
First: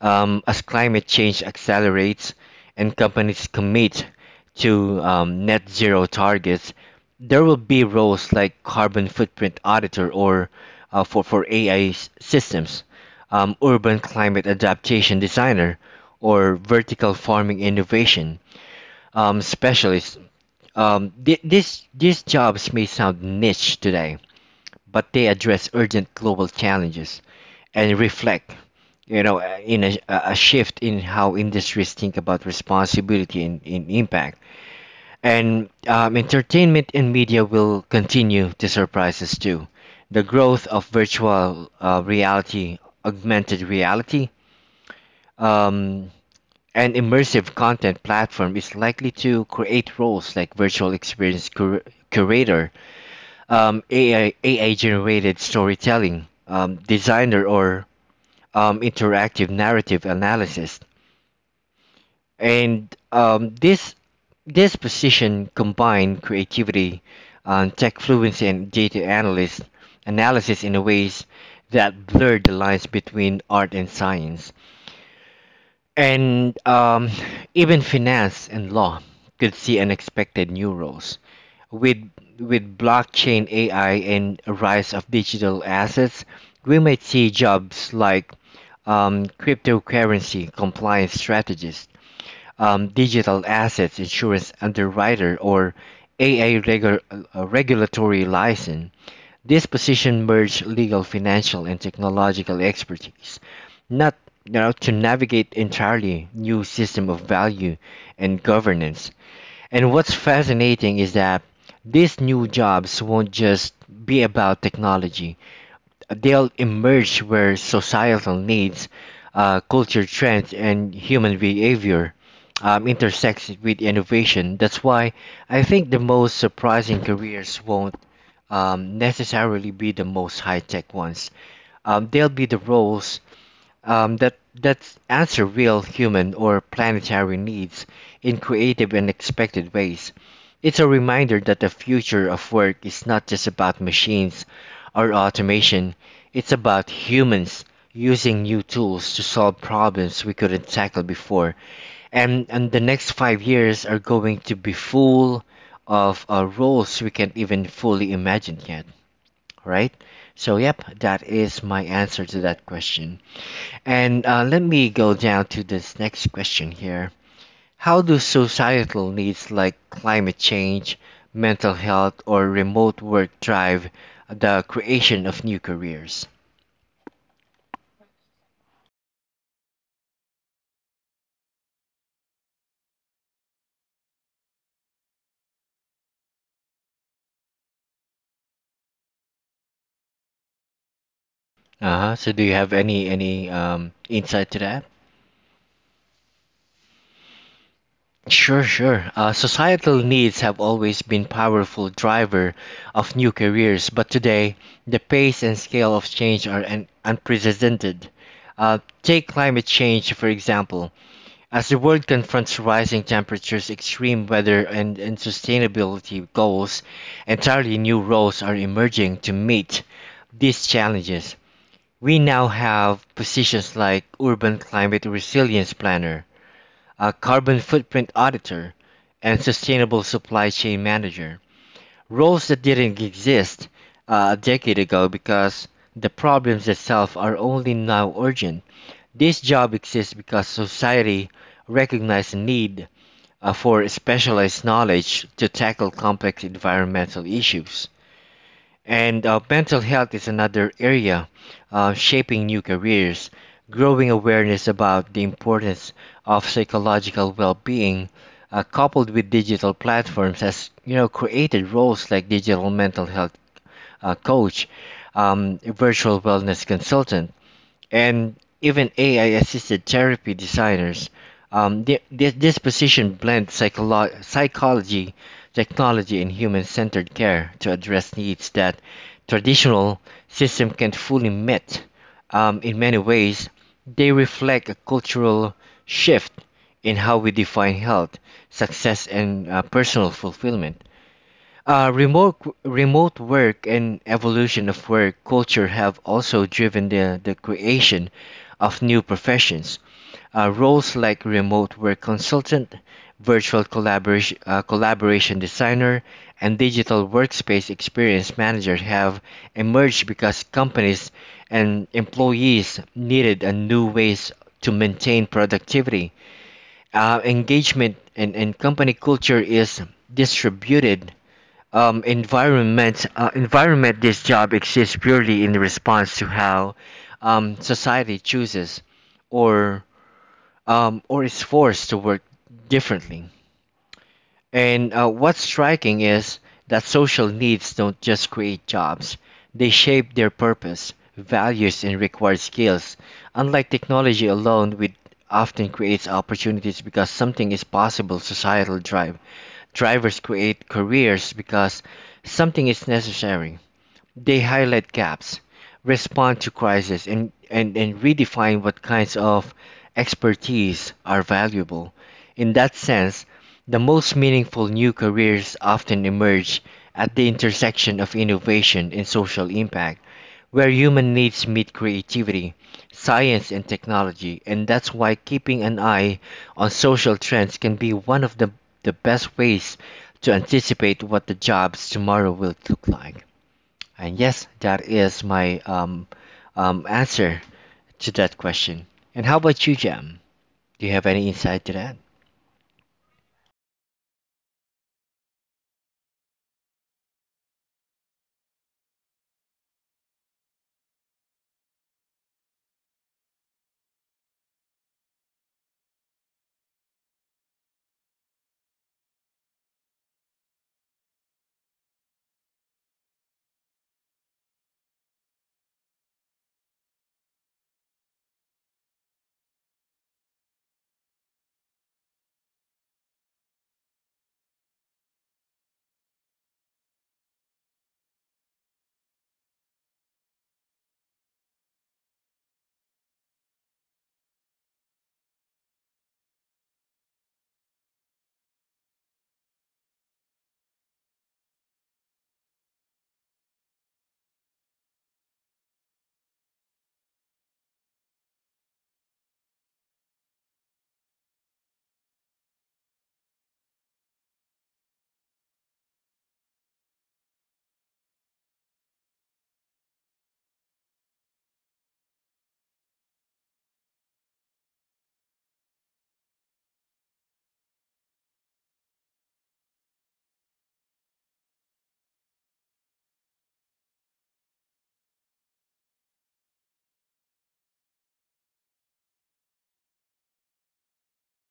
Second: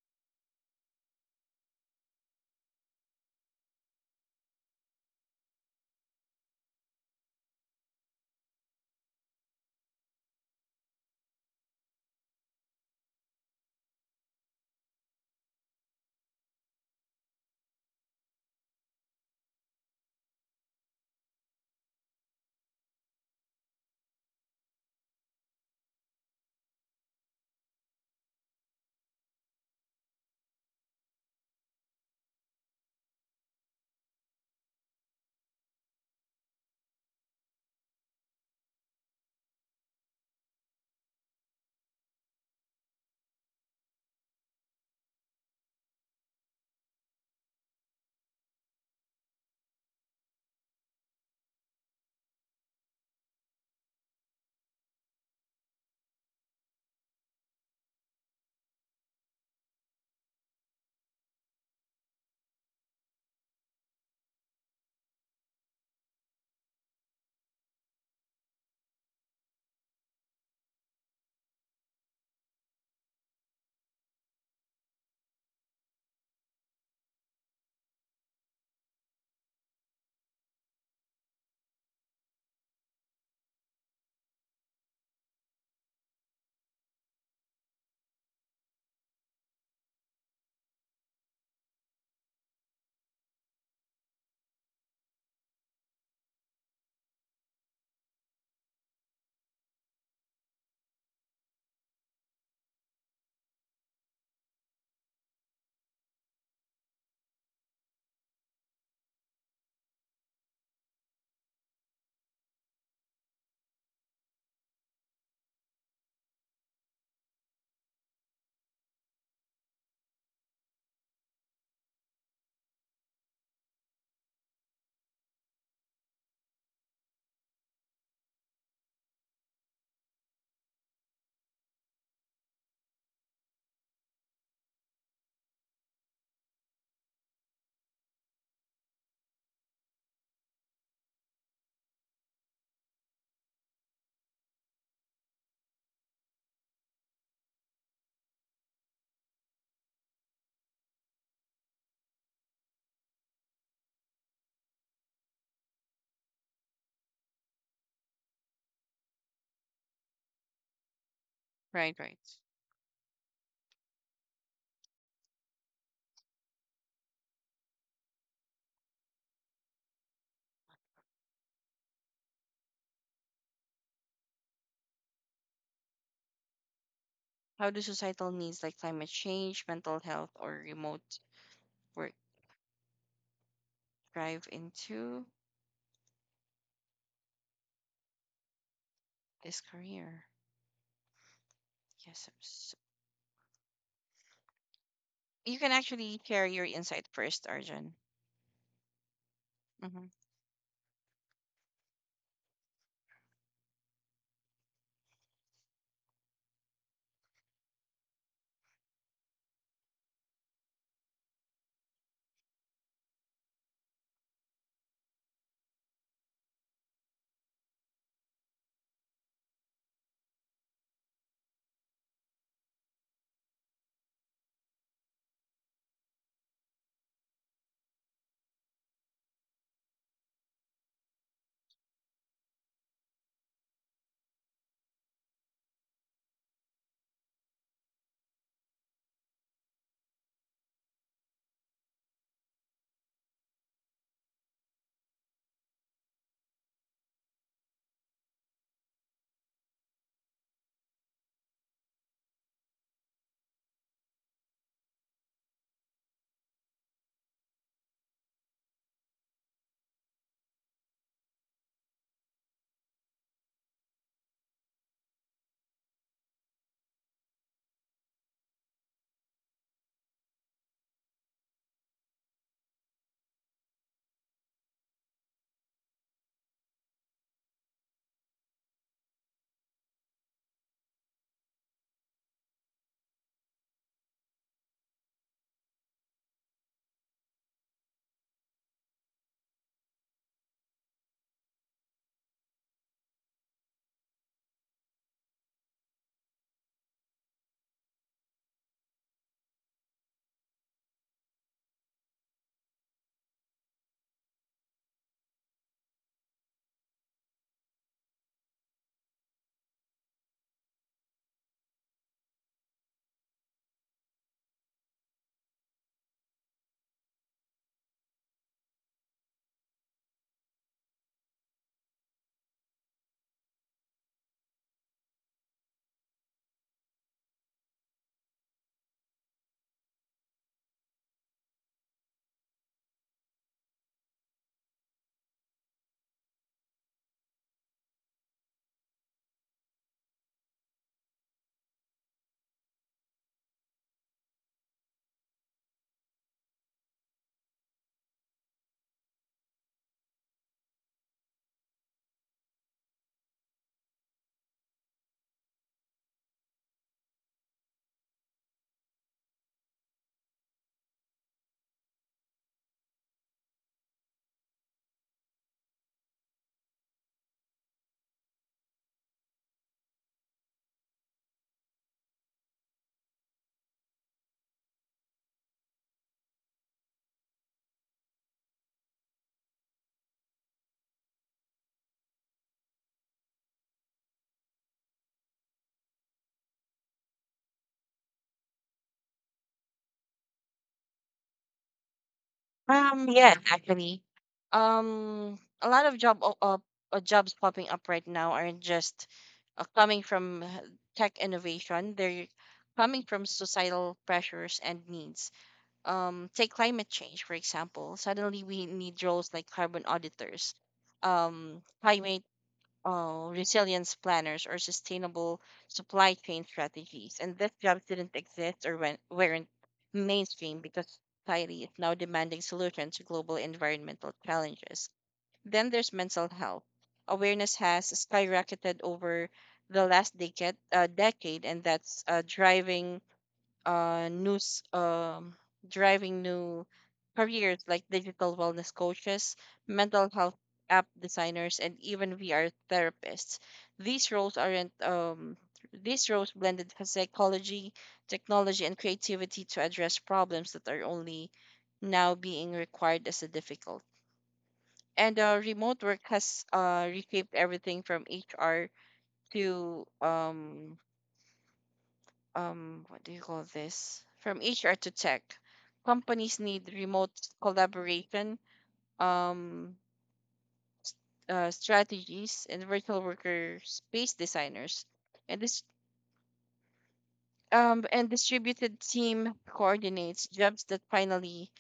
Speaker 1: As climate change accelerates and companies commit to, net zero targets, there will be roles like carbon footprint auditor or for AI systems, urban climate adaptation designer, or vertical farming innovation specialist. These jobs may sound niche today, but they address urgent global challenges and reflect, you know, a shift in how industries think about responsibility and impact. And entertainment and media will continue to surprise us too. The growth of virtual reality, augmented reality, um, and immersive content platform is likely to create roles like virtual experience curator, AI generated storytelling, designer or interactive narrative analysis, and this position combined creativity, tech fluency, and data analyst analysis in a ways that blurred the lines between art and science. And even finance and law could see unexpected new roles. With blockchain AI and a rise of digital assets, we might see jobs like, cryptocurrency compliance strategist, digital assets insurance underwriter, or AA regulatory license. This position merge legal, financial, and technological expertise, not you know, to navigate entirely new system of value and governance. And what's fascinating is that these new jobs won't just be about technology. They'll emerge where societal needs, culture trends, and human behavior intersects with innovation. That's why I think the most surprising careers won't necessarily be the most high-tech ones. They'll be the roles that that answer real human or planetary needs in creative and expected ways. It's a reminder that the future of work is not just about machines or automation. It's about humans using new tools to solve problems we couldn't tackle before. And the next 5 years are going to be full of roles we can't even fully imagine yet, right? So yep, that is my
Speaker 2: Right, right.
Speaker 1: answer to that question. And let me go down to this next question here. How do societal needs like climate change, mental health, or remote work drive the creation of new careers?
Speaker 2: How do societal needs like climate change, mental health, or remote work drive into this career?
Speaker 1: Uh-huh.
Speaker 2: Yes.
Speaker 1: So do you have any insight to that?
Speaker 2: You can actually share your insight first, Arjun.
Speaker 1: Sure, sure. Societal
Speaker 2: Mhm.
Speaker 1: needs have always been powerful driver of new careers, but today the pace and scale of change are unprecedented. Take climate change for example. As the world confronts rising temperatures, extreme weather, and sustainability goals, entirely new roles are emerging to meet these challenges. We now have positions like urban climate resilience planner, a carbon footprint auditor, and sustainable supply chain manager. Roles that didn't exist a decade ago because the problems itself are only now urgent. This job exists because society recognized the need for specialized knowledge to tackle complex environmental issues. And mental health is another area shaping new careers. Growing awareness about the importance of psychological well-being, coupled with digital platforms, has created roles like digital mental health coach, virtual wellness consultant, and even AI-assisted therapy designers. This position blends psychology, technology, and human-centered care to address needs that traditional system can't fully meet. In many ways, they reflect a cultural shift in how we define health, success, and personal fulfillment. Uh, remote Remote work and evolution of work culture have also driven the creation of new professions. Roles like remote work consultant, virtual collaboration, collaboration designer, and digital workspace experience manager have emerged because companies and employees needed a new ways to maintain productivity. Engagement and company culture is distributed environment environment this job exists purely in response to how society chooses or or is forced to work differently. And what's striking is that social needs don't just create jobs; they shape their purpose, values, and required skills. Unlike technology alone, which often creates opportunities because something is possible, societal drive Drivers create careers because something is necessary. They highlight gaps, respond to crisis, and redefine what kinds of expertise are valuable. In that sense, the most meaningful new careers often emerge at the intersection of innovation and social impact where human needs meet creativity, science, and technology. And that's why keeping an eye on social trends can be one of the best ways to anticipate what the jobs tomorrow will look like. And yes, that is my answer to that question. And how about you, Jam? Do you have any insight to that?
Speaker 2: Yes, actually, a lot of jobs popping up right now aren't just coming from tech innovation. They're coming from societal pressures and needs. Take climate change, for example. Suddenly, we need roles like carbon auditors, climate resilience planners or sustainable supply chain strategies. And these jobs didn't exist or weren't mainstream because society is now demanding solutions to global environmental challenges. Then there's mental health. Awareness has skyrocketed over the decade, and that's driving news driving new careers like digital wellness coaches, mental health app designers, and even VR therapists. These roles aren't These roles blended psychology, technology, and creativity to address problems that are only now being required as a difficult. And Remote work has reshaped everything from HR to what do you call this from HR to tech. Companies need remote collaboration um strategies and virtual worker space designers, and this and distributed team coordinates jobs that finally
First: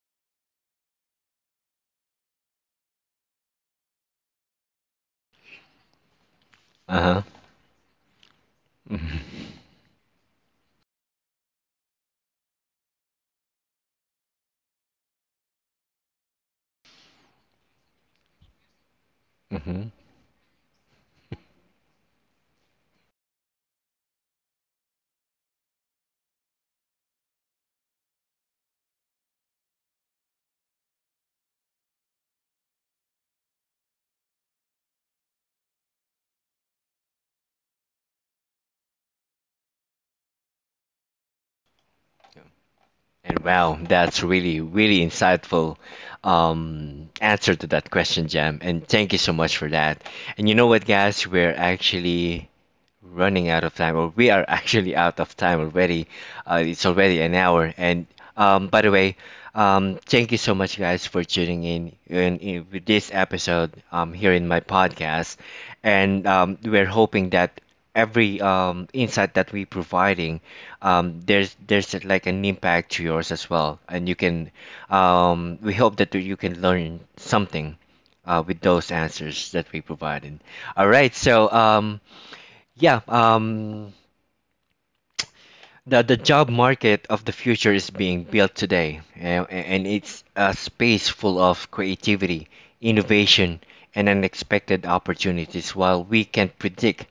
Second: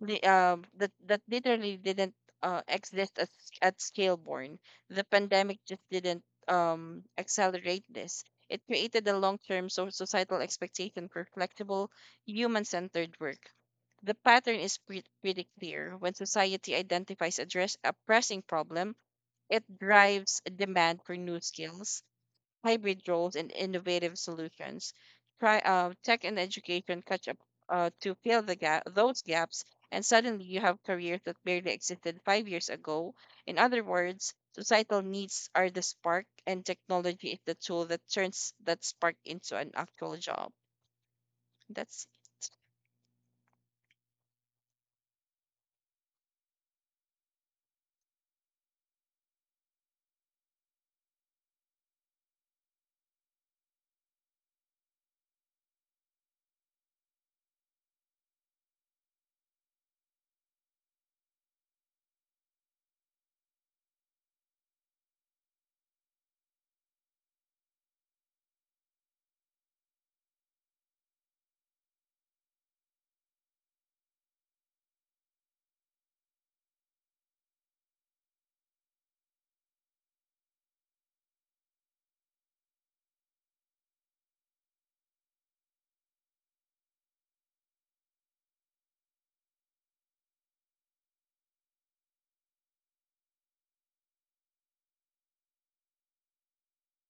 Speaker 2: li- um that that literally didn't exist at, at scaleborn. The pandemic just didn't
Speaker 1: Uh huh.
Speaker 2: accelerate this, it created
Speaker 1: Hmm
Speaker 2: a long-term societal expectation for flexible, human-centered work. The pattern is pretty clear: when society identifies a, a pressing problem, it
Speaker 1: hmm.
Speaker 2: drives a demand for new skills, hybrid roles, and innovative solutions. Try Tech and education catch up to fill the gap, those gaps, and suddenly you have careers that barely existed 5 years ago. In other words, societal needs are the spark, and technology is the tool that turns that spark into an actual job. That's
Speaker 1: And wow, that's really, really insightful answer to that question, Jam. And thank you so much for that. And you know what, guys? We're actually running out of time, or we are actually out of time already. It's already an hour. And by the way, thank you so much, guys, for tuning in with this episode here in my podcast. And we're hoping that every insight that we providing there's like an impact to yours as well, and you can we hope that you can learn something with those answers that we provided. All right, so yeah, the job market of the future is being built today, and it's a space full of creativity, innovation, and unexpected opportunities. While we can predict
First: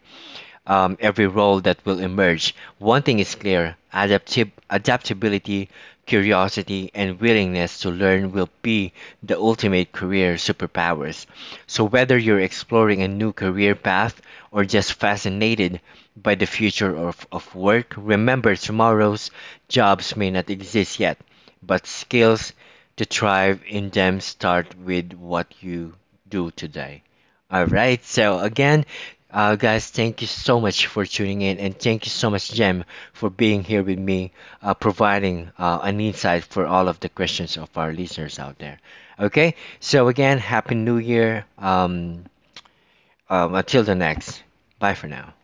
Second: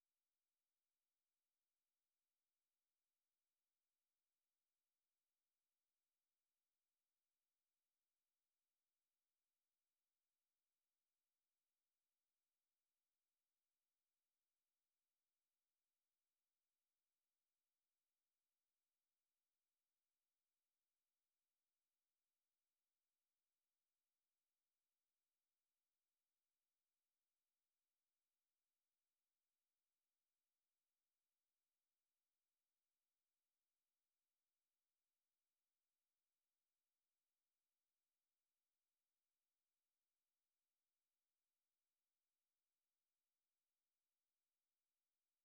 Speaker 1: every role that will emerge, one thing is clear: adaptability, curiosity, and willingness to learn will be the ultimate career superpowers. So, whether you're exploring a new career path or just fascinated by the future of work, remember tomorrow's jobs may not exist yet, but skills to thrive in them start with what you do today. All right. So again, guys, thank you so much for tuning in, and thank you so much, Jem, for being here with me, providing an insight for all of the questions of our listeners out there. Okay. So again, happy New Year. Until the next. Bye for now.